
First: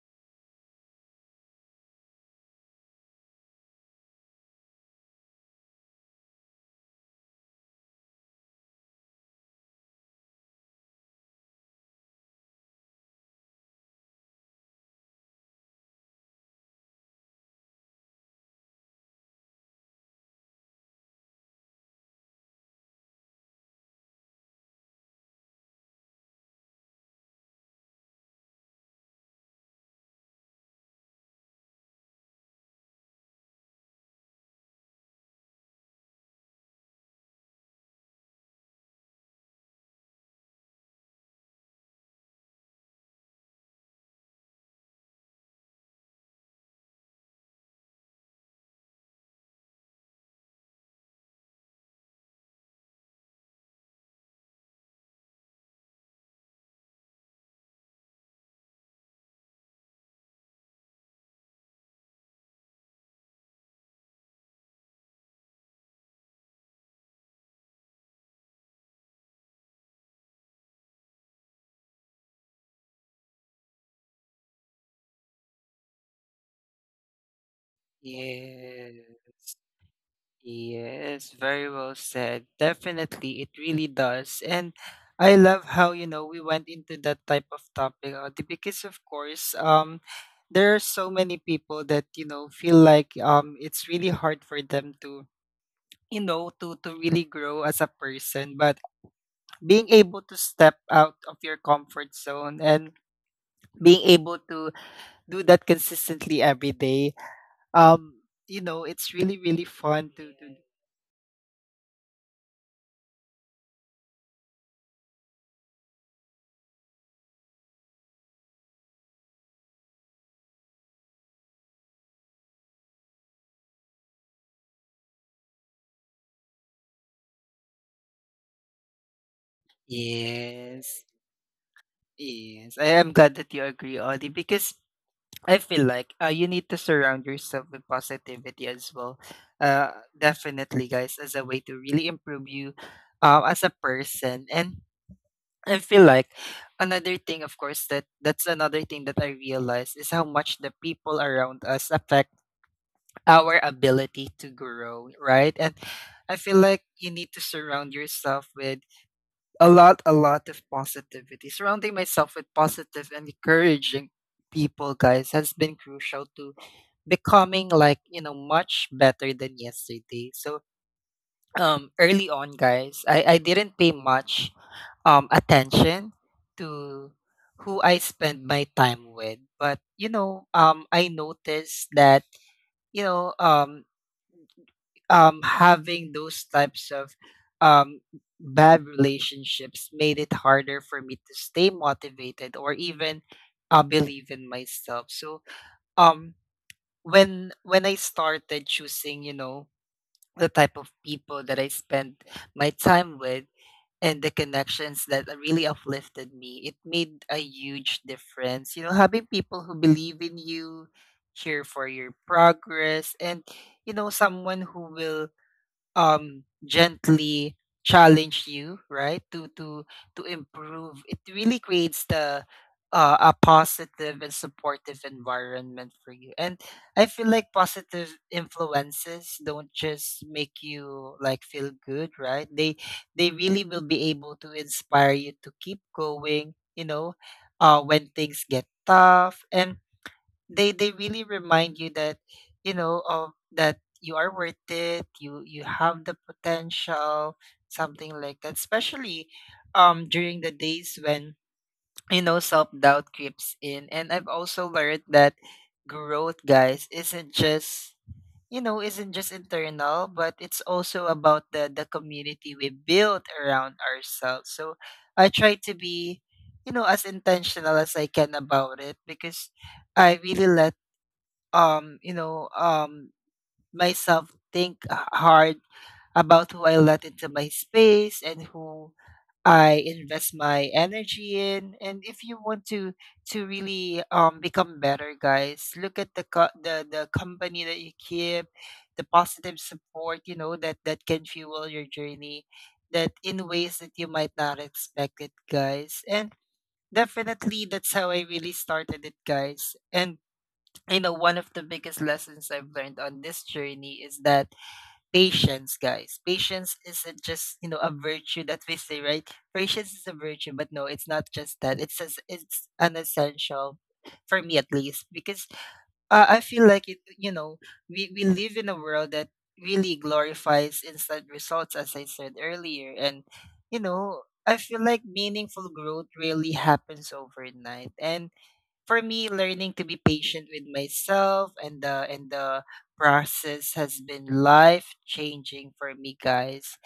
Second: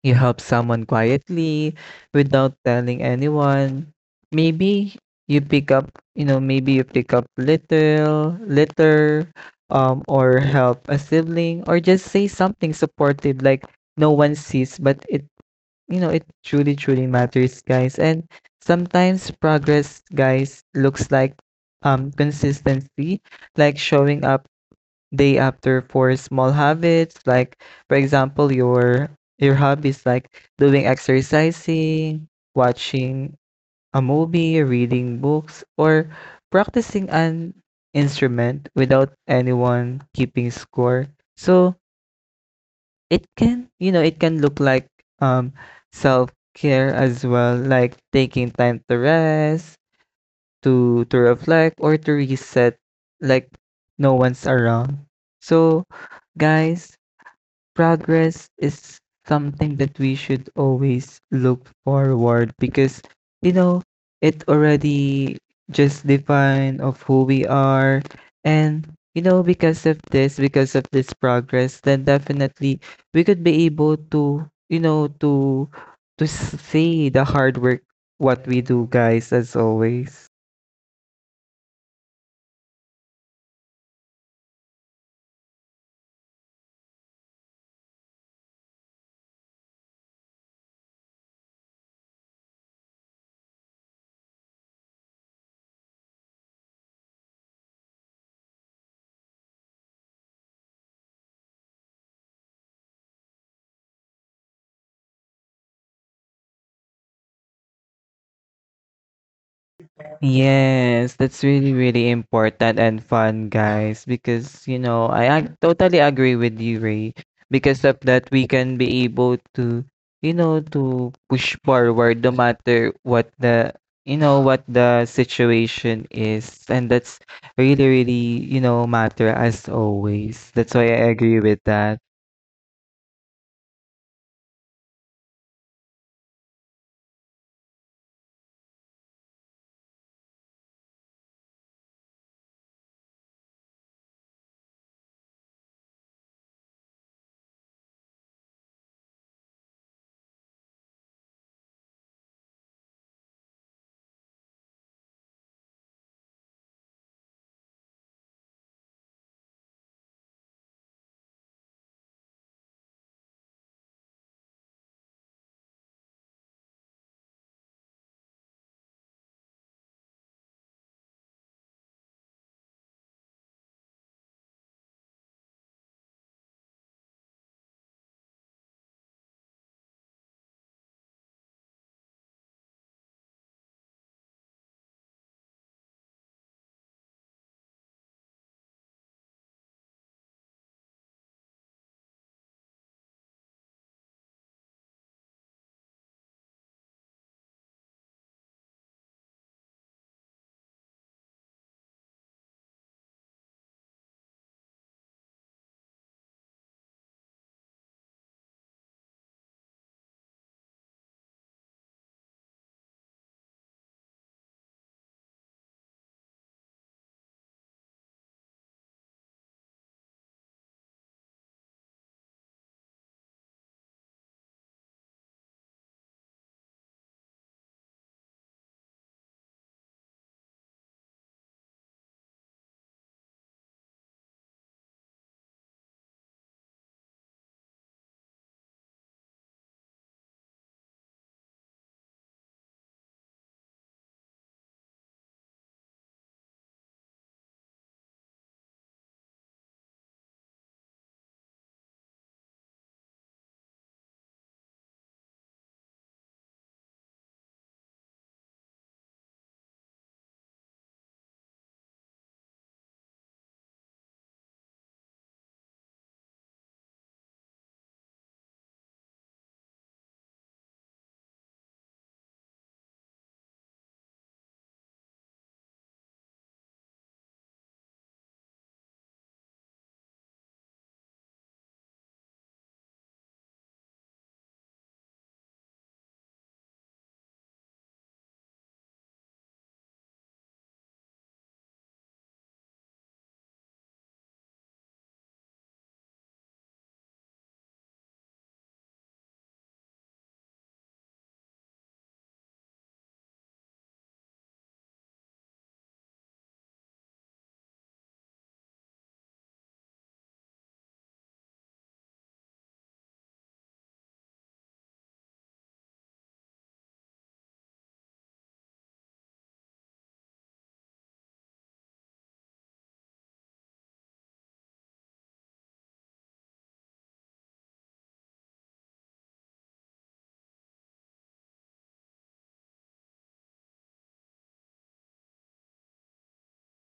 Speaker 2: You help someone quietly without telling anyone. Maybe you pick up, you know, maybe you pick up little, litter, or help a sibling, or just say something supportive. Like no one sees, but it, you know, it truly, truly matters, guys. And sometimes progress, guys, looks like consistency, like showing up day after for small habits. Like for example, your hobbies, like doing exercising, watching a movie, reading books, or practicing an instrument without anyone keeping score. So it can, you know, it can look like um self-care as well, like taking time to rest, to reflect, or to reset, like no one's around. So guys, progress is something that we should always look forward, because you know, it already just define of who we are. And you know, because of this, progress, then definitely we could be able to, you know, to see the hard work what we do, guys, as
Speaker 1: Yes,
Speaker 2: always.
Speaker 1: yes, very well said. Definitely, it really does. And I love how, you know, we went into that type of topic, because of course, there are so many people that, you know, feel like it's really hard for them to, you know, to really grow as a person. But being able to step out of your comfort zone and being able to do that consistently every day, um, you know, it's really, really fun to, to.
Speaker 2: Yes, that's really, really important and fun, guys, because, you know, I totally agree with you, Ray. Because of that, we can be able to, you know, to push forward no matter what the, you know, what the situation is. And that's really, really, you know, matter as always. That's why
Speaker 1: Yes,
Speaker 2: I agree with that.
Speaker 1: yes. I am glad that you agree, Audie, because I feel like you need to surround yourself with positivity as well. Uh, definitely, guys, as a way to really improve you as a person. And I feel like another thing, of course, that that's another thing that I realized is how much the people around us affect our ability to grow, right? And I feel like you need to surround yourself with a lot of positivity. Surrounding myself with positive and encouraging people, guys, has been crucial to becoming like, you know, much better than yesterday. So, early on, guys, I didn't pay much attention to who I spend my time with. But, you know, I noticed that, you know, having those types of um, bad relationships made it harder for me to stay motivated or even believe in myself. So um, when I started choosing, you know, the type of people that I spend my time with and the connections that really uplifted me, it made a huge difference. You know, having people who believe in you, here for your progress, and you know, someone who will gently challenge you, right, to improve. It really creates the a positive and supportive environment for you. And I feel like positive influences don't just make you like feel good, right? They really will be able to inspire you to keep going, you know, when things get tough. And they really remind you that, you know, of that you are worth it, you have the potential, something like that, especially during the days when, you know, self-doubt creeps in. And I've also learned that growth, guys, isn't just, you know, isn't just internal, but it's also about the community we build around ourselves. So I try to be, you know, as intentional as I can about it, because I really let um you know um myself think hard about who I let into my space and who I invest my energy in. And if you want to really become better, guys, look at the co- the company that you keep, the positive support that can fuel your journey, that in ways that you might not expect it, guys. And definitely that's how I really started it, guys. And one of the biggest lessons I've learned on this journey is that patience, guys, patience isn't just, a virtue that we say, right? Patience is a virtue, but no, it's not just that. It's as it's an essential for me, at least, because I feel like it. We live in a world that really glorifies instant results, as I said earlier. And you know I feel like meaningful growth really happens overnight. And for me, learning to be patient with myself and the process has been life changing for me, guys.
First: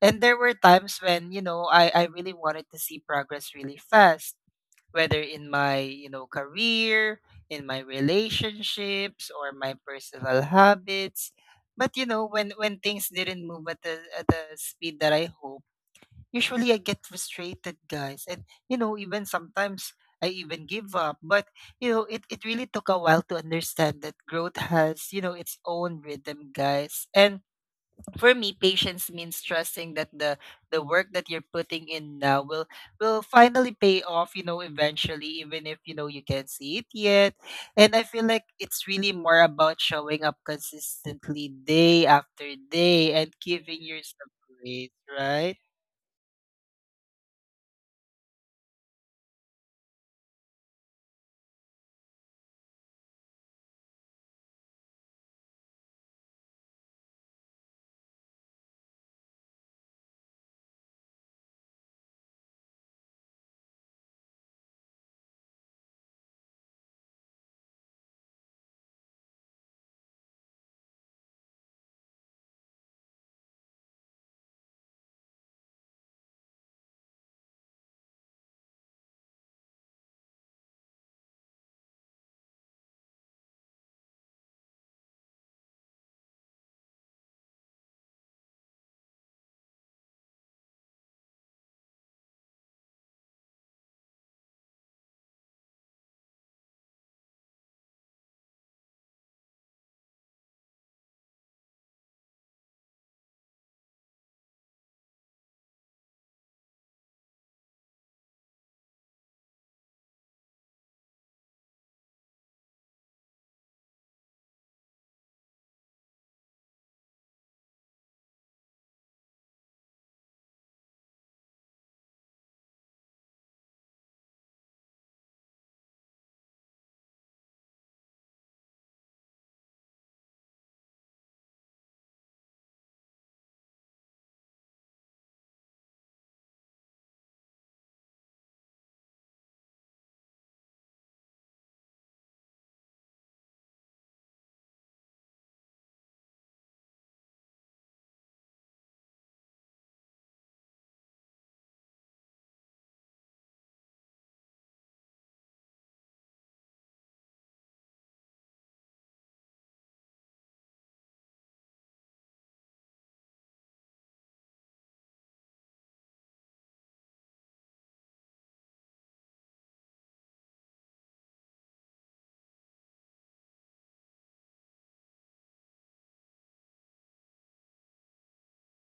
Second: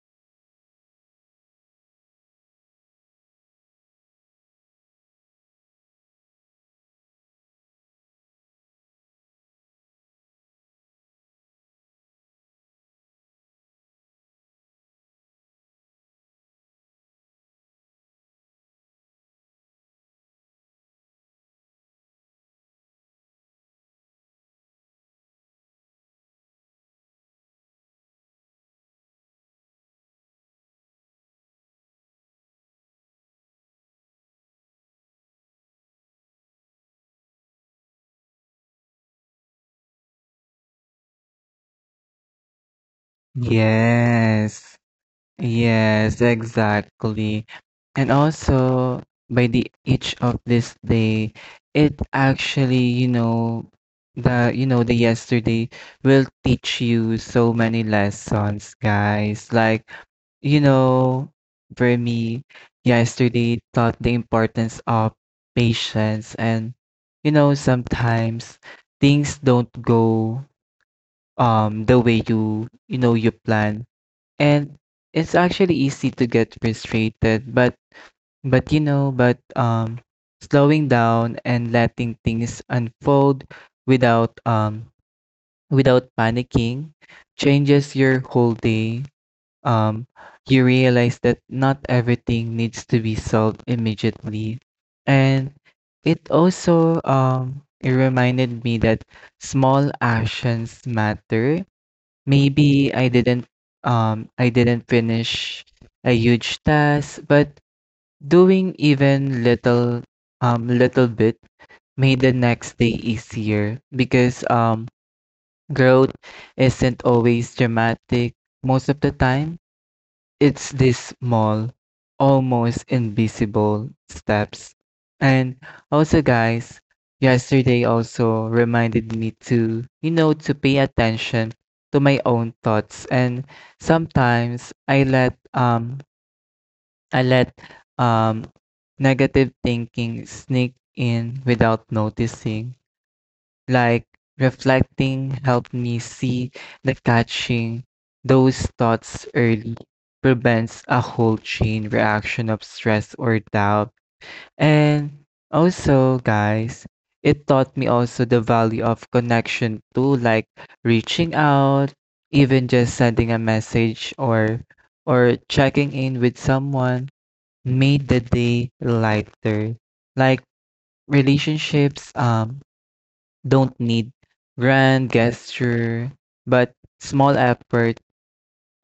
Speaker 1: And there were times when, I really wanted to see progress really fast, whether in my, career, in my relationships, or my personal habits. But when things didn't move at the speed that I hoped. Usually I get frustrated, guys. And, even sometimes I even give up. But, it really took a while to understand that growth has, its own rhythm, guys. And for me, patience means trusting that the work that you're putting in now will finally pay off, eventually, even if you can't see it yet. And I feel like it's really more about showing up consistently day after day and giving yourself
Speaker 2: Yes.
Speaker 1: grace, right?
Speaker 2: Yes, exactly. And also by the each of this day, it actually, you know, the yesterday will teach you so many lessons, guys. Like, you know, for me, yesterday taught the importance of patience. And you know, sometimes things don't go the way you you know you plan, and it's actually easy to get frustrated. But you know, but slowing down and letting things unfold without um without panicking changes your whole day. Um, you realize that not everything needs to be solved immediately. And it also, it reminded me that small actions matter. Maybe I didn't, finish a huge task, but doing even little, little bit made the next day easier, because growth isn't always dramatic most of the time. It's these small, almost invisible steps. And also, guys, yesterday also reminded me to, you know, to pay attention to my own thoughts. And sometimes I let um negative thinking sneak in without noticing. Like reflecting helped me see that catching those thoughts early prevents a whole chain reaction of stress or doubt. And also, guys, it taught me also the value of connection too, like reaching out, even just sending a message, or checking in with someone made the day lighter. Like relationships don't need grand gesture, but small effort,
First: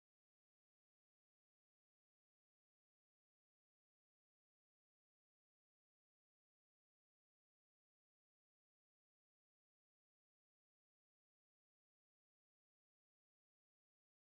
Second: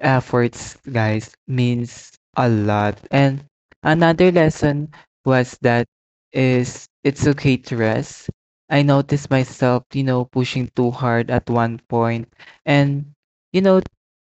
Speaker 2: efforts, guys, means a lot. And another lesson was that is it's okay to rest. I noticed myself, you know, pushing too hard at one point, and you know,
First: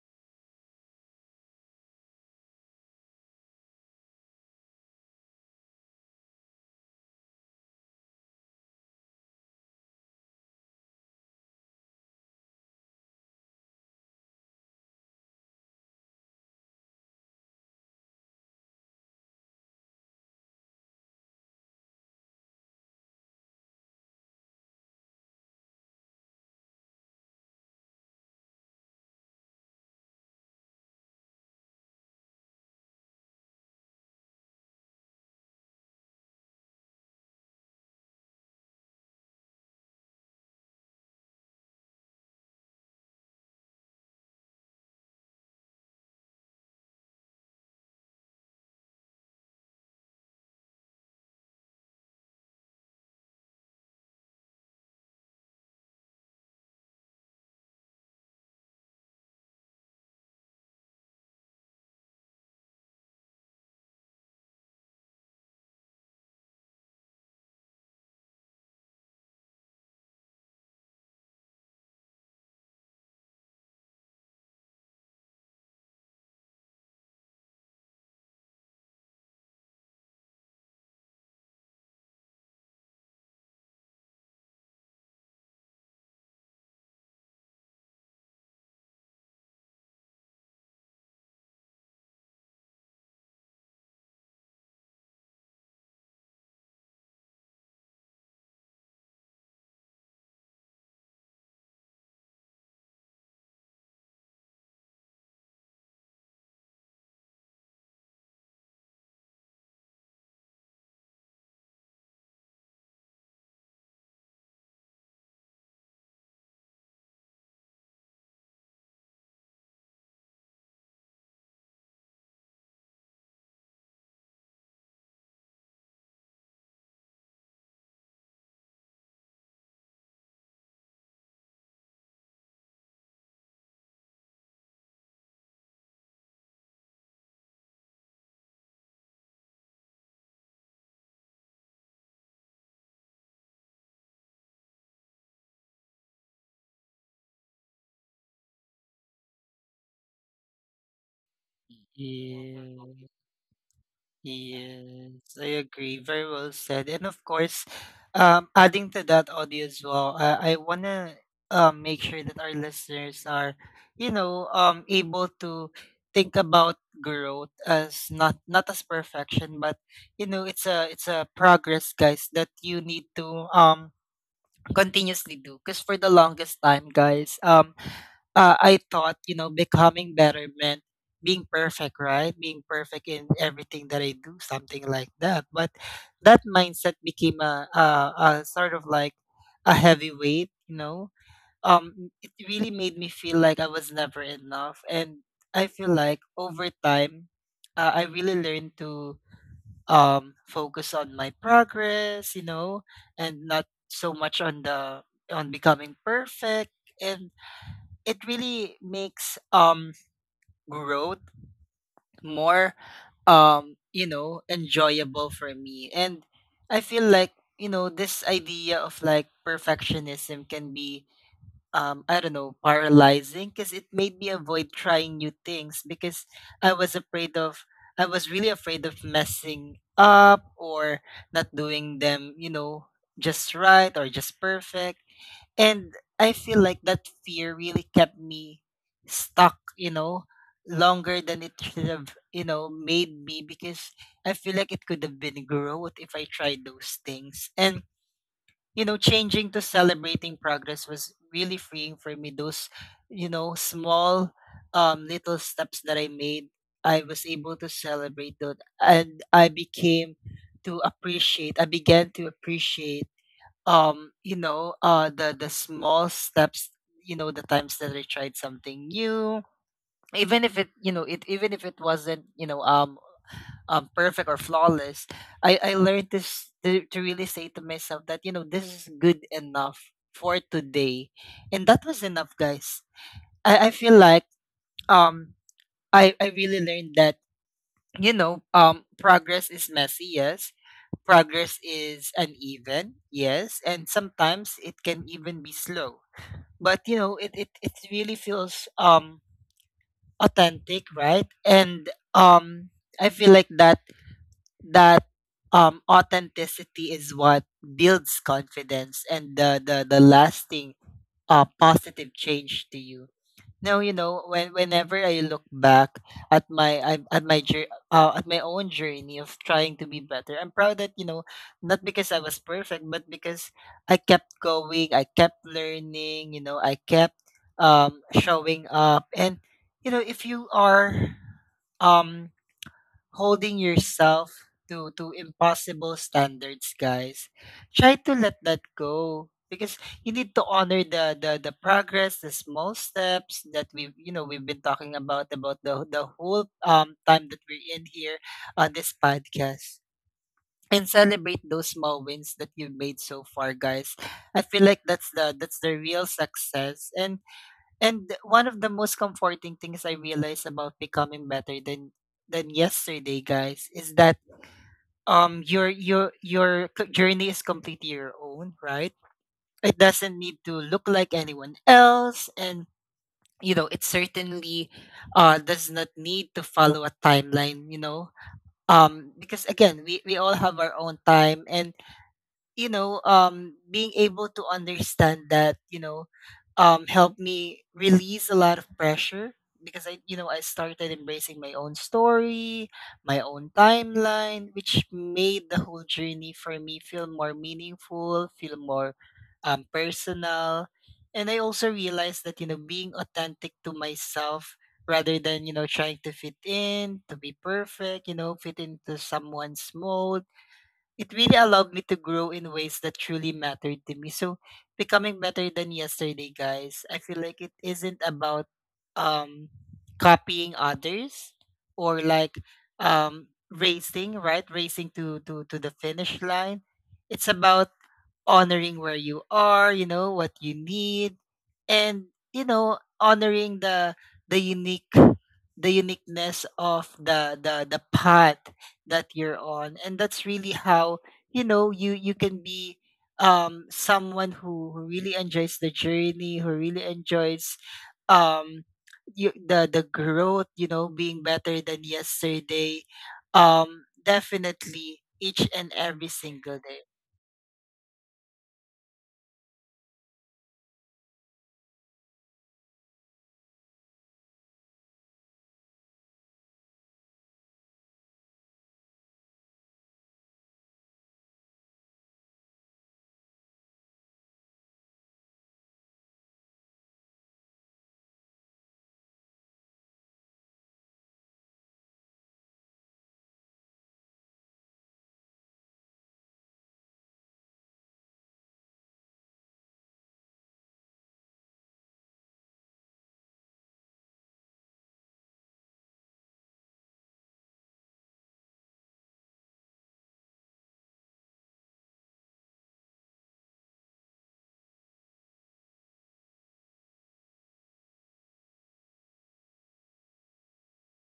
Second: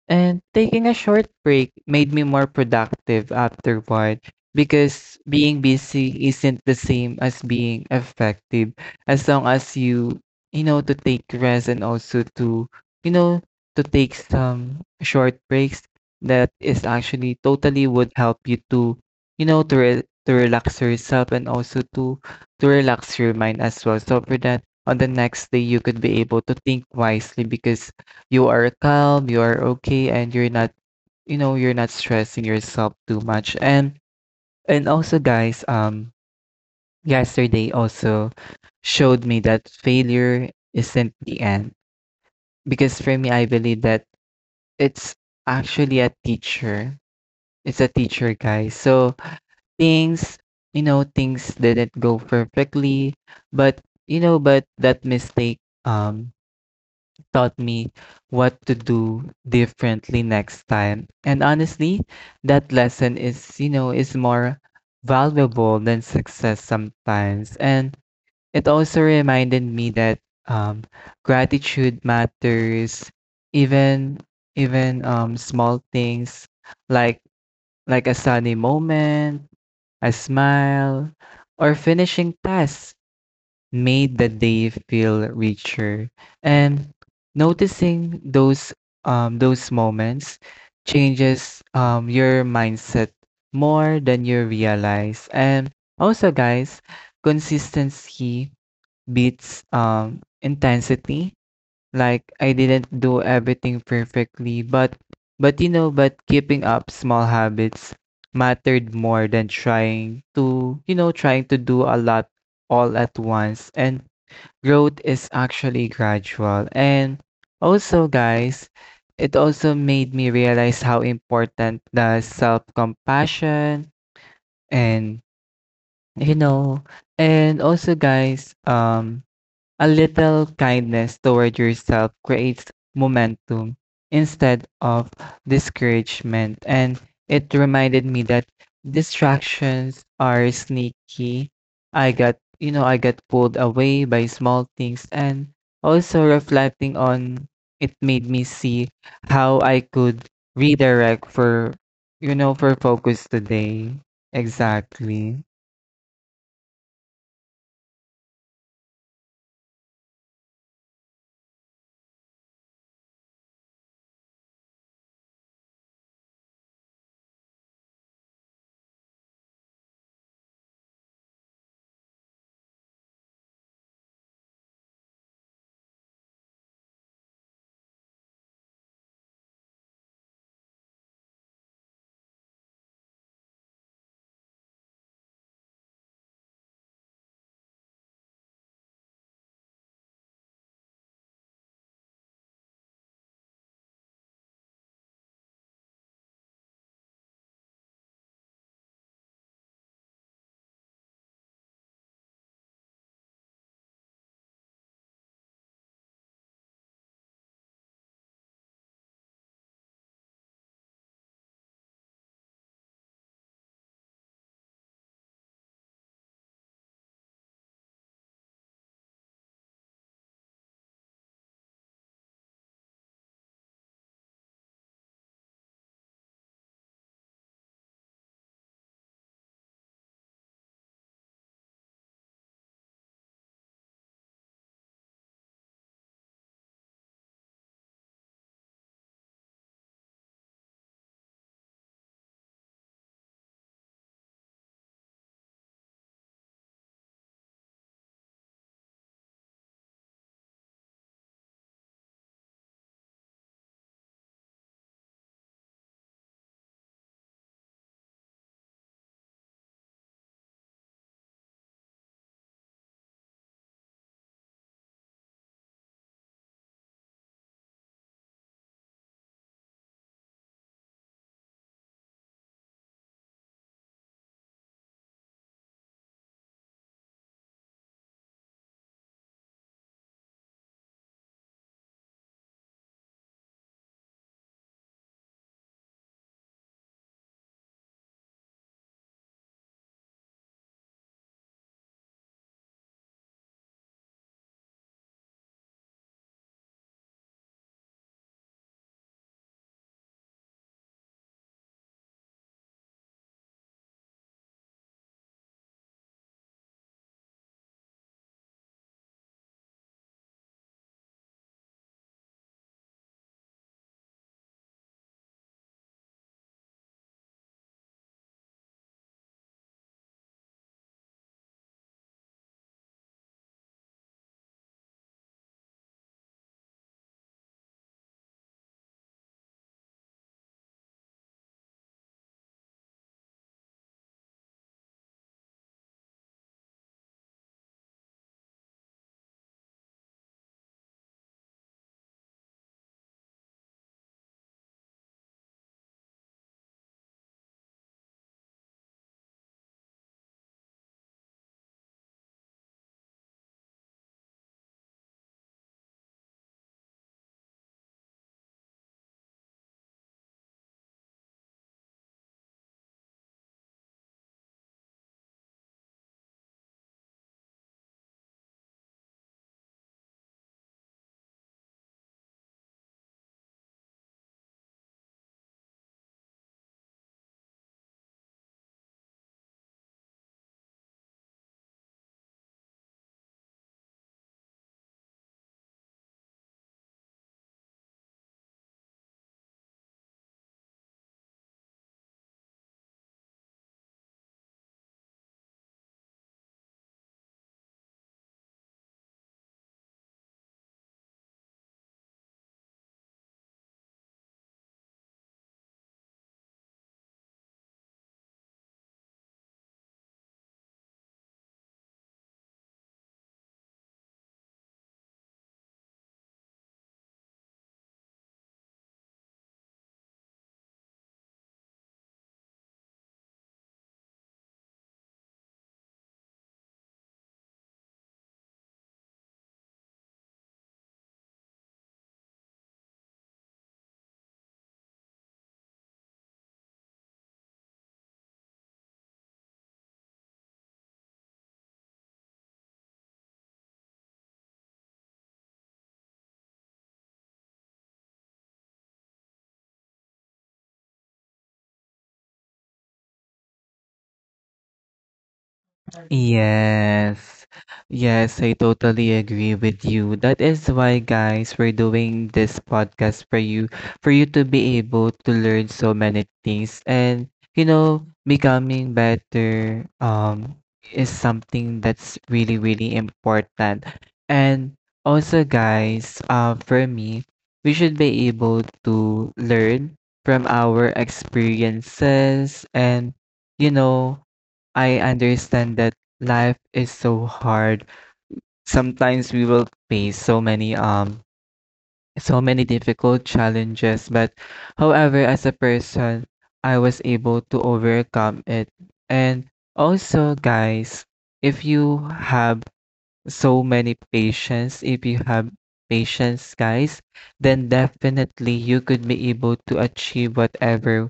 Speaker 2: and taking a short break made me more productive afterward, because being busy isn't the same as being effective. As long as you, you know, to take rest and also to, you know, to take some short breaks, that is actually totally would help you to, you know, to relax yourself, and also to relax your mind as well. So for that, on the next day you could be able to think wisely, because you are calm, you are okay, and you're not, you know, you're not stressing yourself too much. And also guys, yesterday also showed me that failure isn't the end, because for me I believe that it's actually a teacher. It's a teacher, guys. So things, you know, things didn't go perfectly, but you know, but that mistake um taught me what to do differently next time. And honestly, that lesson is, you know, is more valuable than success sometimes. And it also reminded me that, um, gratitude matters, even, even, small things, like like a sunny moment, a smile, or finishing tasks made the day feel richer. And noticing those, those moments changes, your mindset more than you realize. And also, guys, consistency beats intensity. Like I didn't do everything perfectly, but you know, but keeping up small habits mattered more than trying to, you know, trying to do a lot all at once. And growth is actually gradual. And also, guys, it also made me realize how important the self-compassion. And you know, and also guys, um, a little kindness toward yourself creates momentum instead of discouragement. And it reminded me that distractions are sneaky. I got, you know, I got pulled away by small things. And also reflecting on it made me see how I could redirect for, you know, for
Speaker 1: Yes,
Speaker 2: focus today.
Speaker 1: yes,
Speaker 2: Exactly.
Speaker 1: I agree. Very well said. And of course, adding to that audio as well, I wanna make sure that our listeners are, able to think about growth as not as perfection, but, it's a progress, guys, that you need to continuously do. Because for the longest time, guys, I thought, becoming better meant being perfect, right? Being perfect in everything that I do, something like that. But that mindset became a sort of like a heavy weight, you know. It really made me feel like I was never enough. And I feel like over time, I really learned to focus on my progress, and not so much on the on becoming perfect. And it really makes growth more enjoyable for me. And I feel like, this idea of like perfectionism can be, I don't know, paralyzing, because it made me avoid trying new things, because i was afraid of I was really afraid of messing up or not doing them, just right or just perfect. And I feel like that fear really kept me stuck, longer than it should have, made me, because I feel like it could have been growth if I tried those things. And, changing to celebrating progress was really freeing for me. Those, small little steps that I made, I was able to celebrate those. And I became to appreciate, I began to appreciate the small steps, the times that I tried something new, even if it you know it even if it wasn't, perfect or flawless. I learned this to really say to myself that, this is good enough for today. And that was enough, guys. I feel like, um I really learned that, progress is messy, yes. Progress is uneven, yes. And sometimes it can even be slow. But it really feels authentic, right? And um I feel like that authenticity is what builds confidence and the lasting positive change to you. No, You know, when whenever I look back at my at my own journey of trying to be better, I'm proud that, not because I was perfect, but because I kept going, I kept learning, I kept showing up. And, if you are um holding yourself to impossible standards, guys, try to let that go, because you need to honor the progress, the small steps that we've, we've been talking about the whole time that we're in here on this podcast. And celebrate those small wins that you've made so far, guys. I feel like that's the real success. And one of the most comforting things I realized about becoming better than yesterday, guys, is that journey is completely your own, right? It doesn't need to look like anyone else, and it certainly does not need to follow a timeline, because again we all have our own time. And, being able to understand that, helped me release a lot of pressure, because I, I started embracing my own story, my own timeline, which made the whole journey for me feel more meaningful, feel more personal. And I also realized that, being authentic to myself rather than, trying to fit in, to be perfect, fit into someone's mold, it really allowed me to grow in ways that truly mattered to me. So becoming better than yesterday, guys, I feel like it isn't about um copying others or like racing, right? Racing to to the finish line. It's about honoring where you are, what you need. And, honoring the the unique uniqueness of the path that you're on. And that's really how, you can be someone who really enjoys the journey, who really enjoys um the growth, being better than yesterday. Definitely each and every single day.
Speaker 2: Yes. Yes, I totally agree with you. That is why, guys, we're doing this podcast for you to be able to learn so many things. And, you know, becoming better is something that's really, really important. And also, guys, for me, we should be able to learn from our experiences. And, you know, I understand that life is so hard. Sometimes we will face so many so many difficult challenges, but however, as a person, I was able to overcome it. And also guys, if you have so many patience, if you have patience, guys, then definitely you could be able to achieve whatever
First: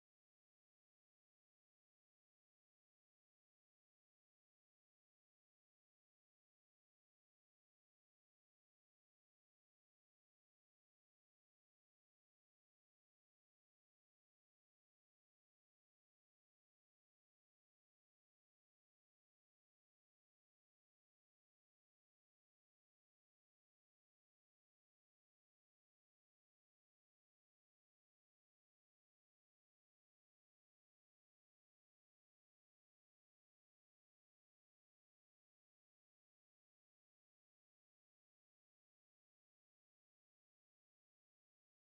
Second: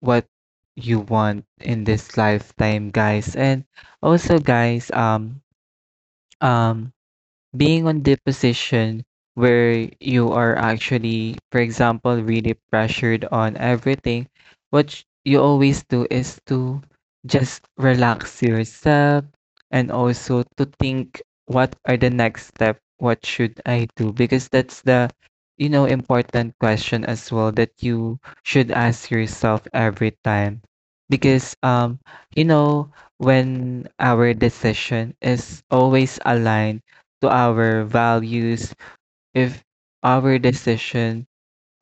Speaker 2: what you want in this lifetime, guys. And also guys, um being on the position where you are actually, for example, really pressured on everything, you always do is to just relax yourself, and also to think, what are the next step? What should I do? Because that's the, you know, important question as well that you should ask yourself every time. Because, you know, when our decision is always aligned to our values, if our decisions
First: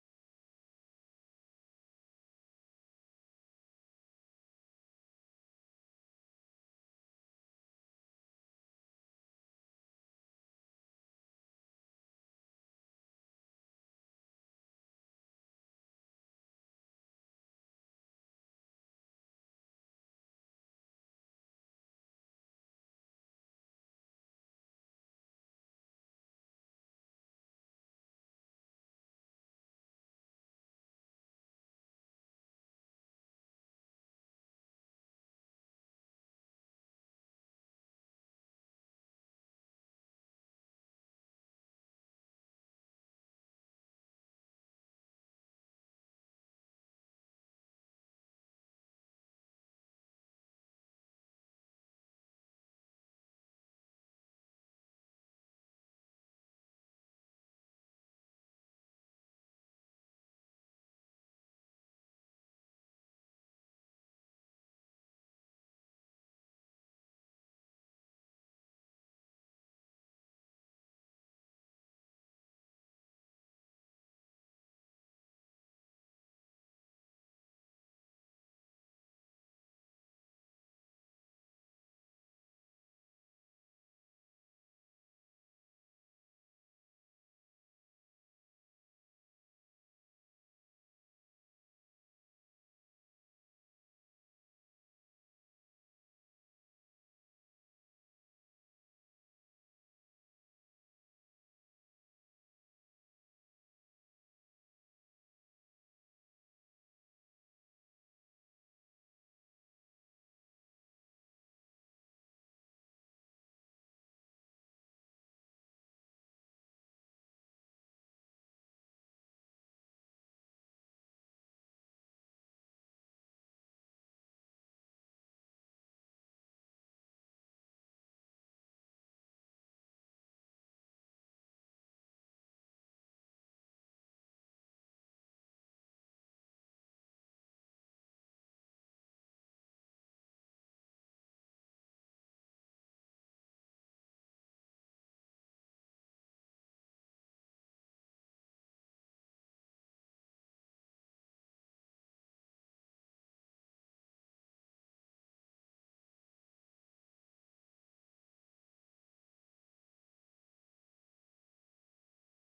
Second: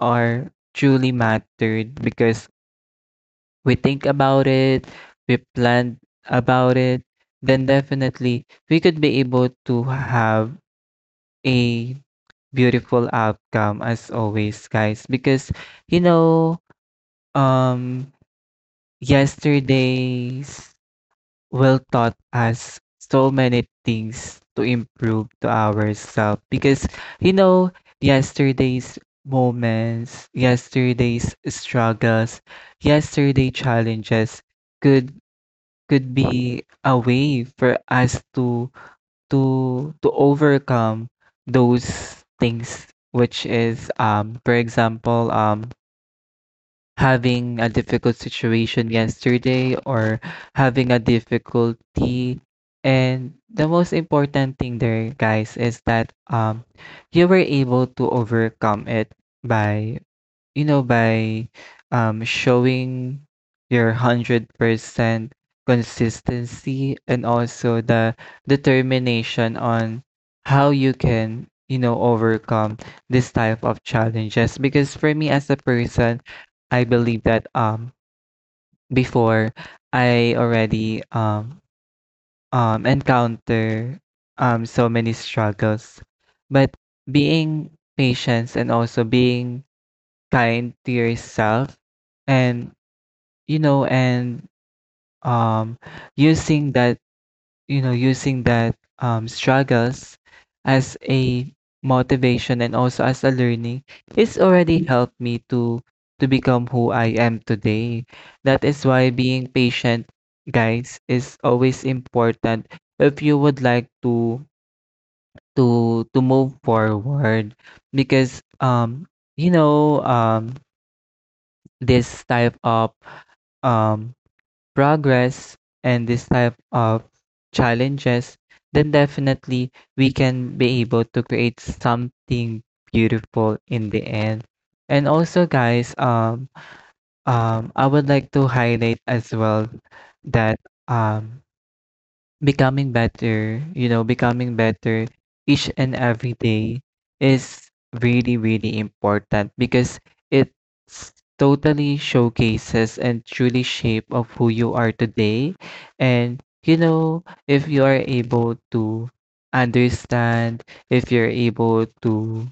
Speaker 2: are truly mattered, because we think about it, we plan about it, then definitely we could be able to have a beautiful outcome as always, guys. Because, you know, um, yesterday's well taught us so many things to improve to ourselves, because you know, yesterday's moments, yesterday's struggles, yesterday challenges could could be a way for us to to overcome those things, which is, um, for example, um, having a difficult situation yesterday, or having a difficulty. And the most important thing there, guys, is that, you were able to overcome it by, you know, by, showing your 100% consistency and also the determination on how you can, you know, overcome this type of challenges. Because for me as a person, I believe that, before I already, encounter, so many struggles. But being patient and also being kind to yourself, and you know, and, um, using that, you know, using that, um, struggles as a motivation and also as a learning, it's already helped me to become who I am today. That is why being patient, guys, is always important if you would like to to move forward. Because, um, you know, um, this type of, um, progress and this type of challenges, then definitely we can be able to create something beautiful in the end. And also, guys, I would like to highlight as well that, um, becoming better, you know, becoming better each and every day is really, really important, because it totally showcases and truly shape of who you are today. And you know, if you are able to understand, if you're able to,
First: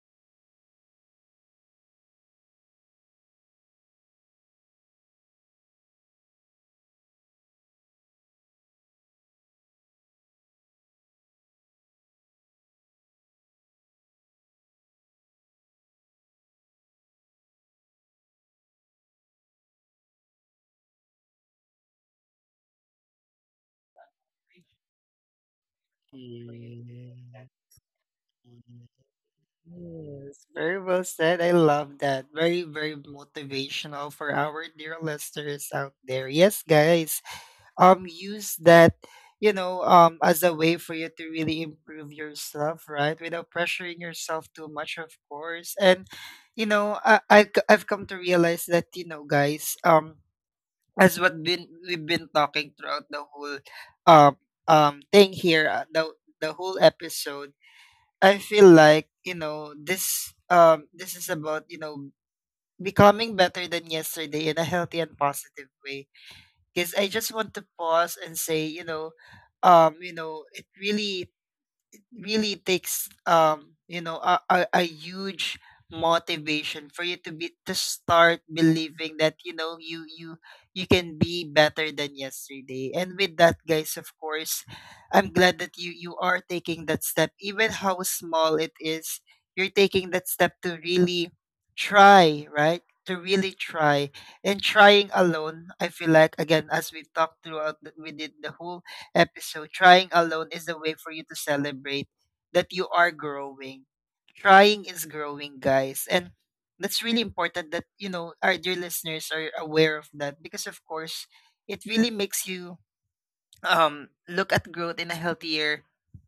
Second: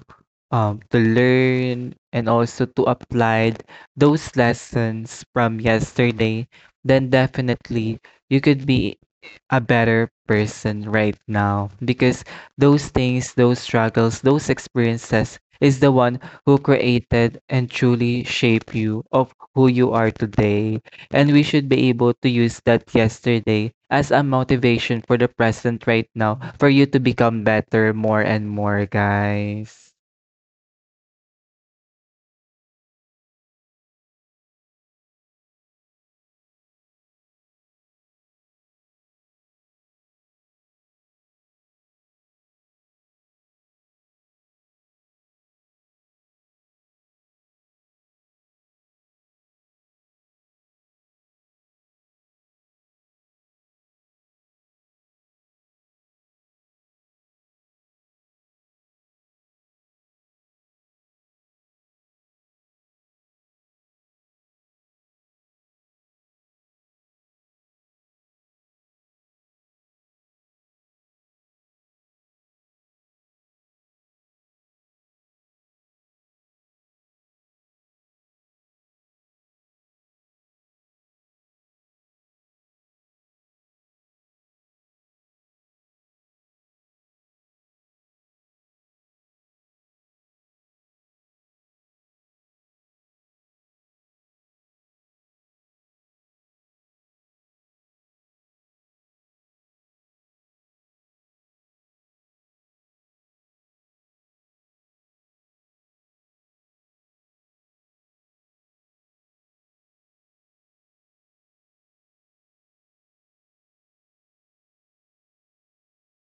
Speaker 2: to learn and also to apply those lessons from yesterday, then definitely you could be a better person right now, because those things, those struggles, those experiences is the one who created and truly shape you of who you are today. And we should be able to use that yesterday as a motivation for the present right now for you to become
Speaker 1: Yes.
Speaker 2: better more and more, guys.
Speaker 1: Yes, very well said. I love that. Very, very motivational for our dear listeners out there. Yes, guys, use that, as a way for you to really improve yourself, right? Without pressuring yourself too much, of course. And, I've come to realize that, guys, as what been we've been talking throughout the whole, um, thing here, the whole episode, I feel like, this this is about, becoming better than yesterday in a healthy and positive way. Because I just want to pause and say, it really takes a huge motivation for you to be to start believing that, you can be better than yesterday. And with that, guys, of course, I'm glad that you are taking that step, even how small it is. You're taking that step to really try, right? To really try. And trying alone, I feel like, again, as we talked throughout the, within the whole episode, trying alone is a way for you to celebrate that you are growing. Trying is growing, guys. And that's really important that, our dear listeners are aware of that, because, of course, it really makes you look at growth in a healthier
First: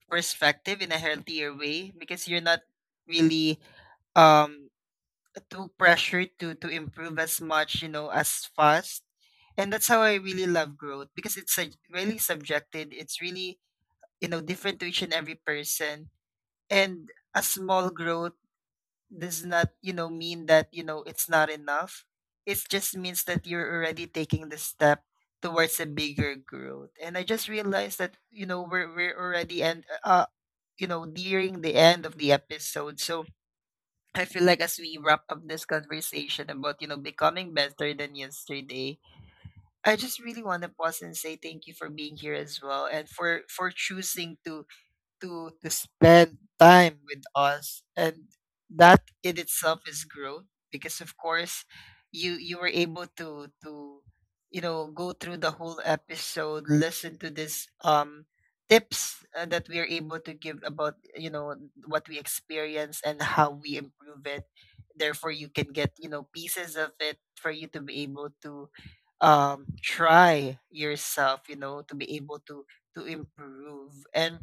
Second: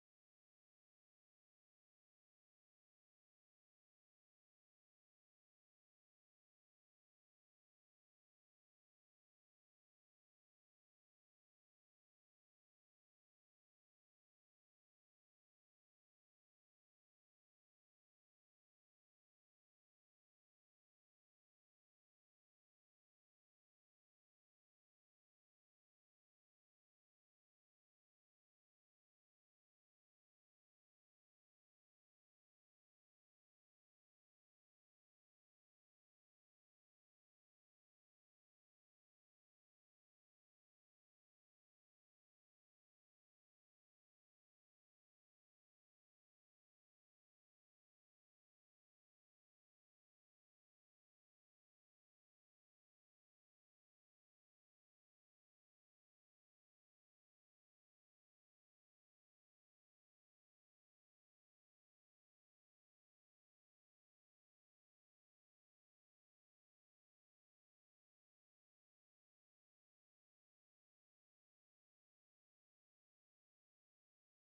Speaker 1: perspective, in a healthier way, because you're not really um too pressured to improve as much, as fast. And that's how I really love growth, because it's really subjective. It's really, different to each and every person. And a small growth does not, mean that, it's not enough. It just means that you're already taking the step towards a bigger growth. And I just realized that, we're already, and, nearing the end of the episode. So I feel like, as we wrap up this conversation about, becoming better than yesterday, I just really want to pause and say thank you for being here as well, and for choosing to to spend time with us. And that in itself is growth, because of course you were able to go through the whole episode, listen to this tips, that we are able to give about, what we experience and how we improve it. Therefore you can get, pieces of it for you to be able to try yourself, to be able to improve. And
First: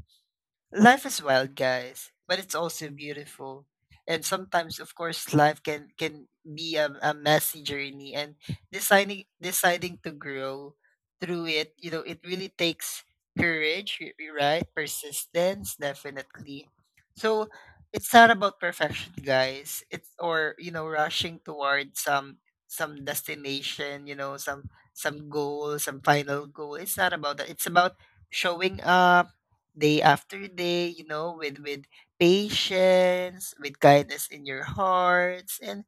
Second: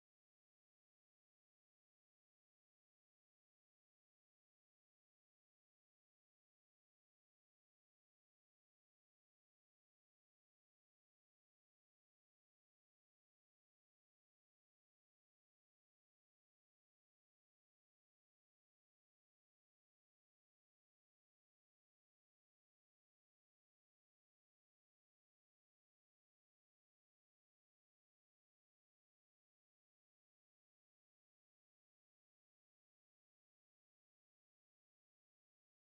Speaker 1: life is wild, guys, but it's also beautiful. And sometimes, of course, life can be a messy journey. And deciding to grow through it, it really takes courage, right? Persistence, definitely. So it's not about perfection, guys. It's or, rushing toward some destination, some goal, some final goal. It's not about that. It's about showing up day after day, with patience, with kindness in your hearts, and,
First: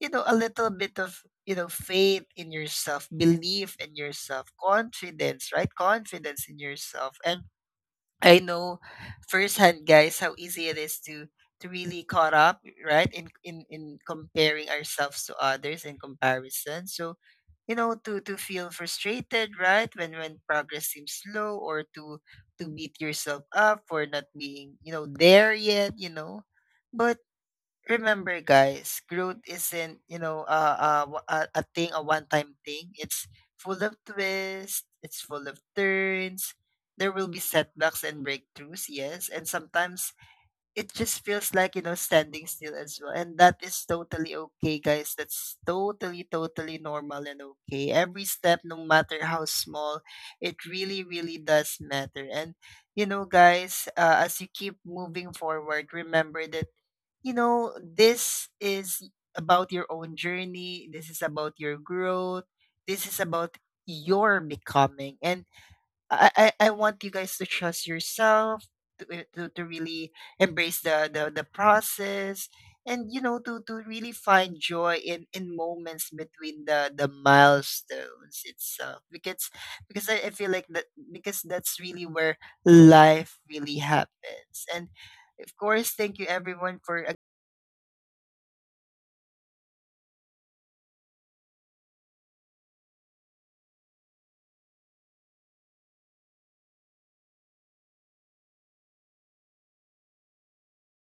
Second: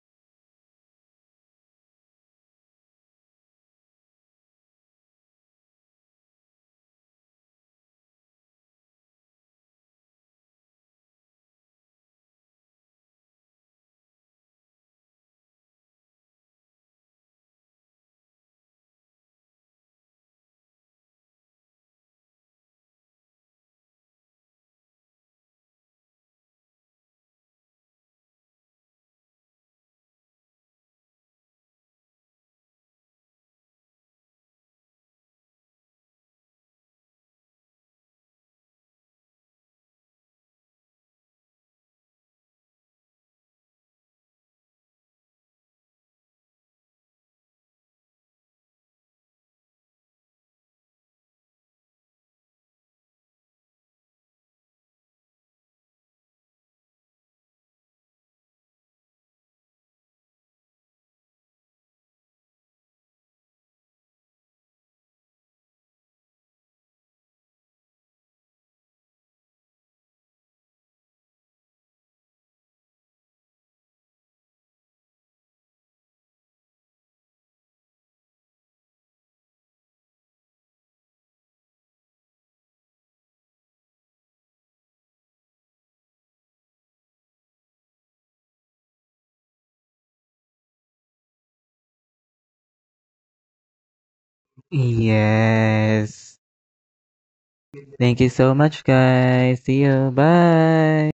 Speaker 1: a little bit of, faith in yourself, belief in yourself, confidence, right? Confidence in yourself. And I know firsthand, guys, how easy it is to really caught up, right? In in comparing ourselves to others, in comparison. So, to feel frustrated, right? When progress seems slow, or to beat yourself up for not being, there yet, you know. But remember, guys, growth isn't, a, thing, a one-time thing. It's full of twists, it's full of turns. There will be setbacks and breakthroughs, yes, and sometimes it just feels like, standing still as well. And that is totally okay, guys. That's totally totally normal and okay. Every step, no matter how small, it really really does matter. And, guys, as you keep moving forward, remember that, this is about your own journey. This is about your growth. This is about your becoming. And I want you guys to trust yourself, to really embrace the process, and, to really find joy in moments between the milestones itself, because I feel like that because that's really where life really happens. And of course, thank you everyone for
Speaker 2: Yes. Thank you so much, guys. See you. Bye.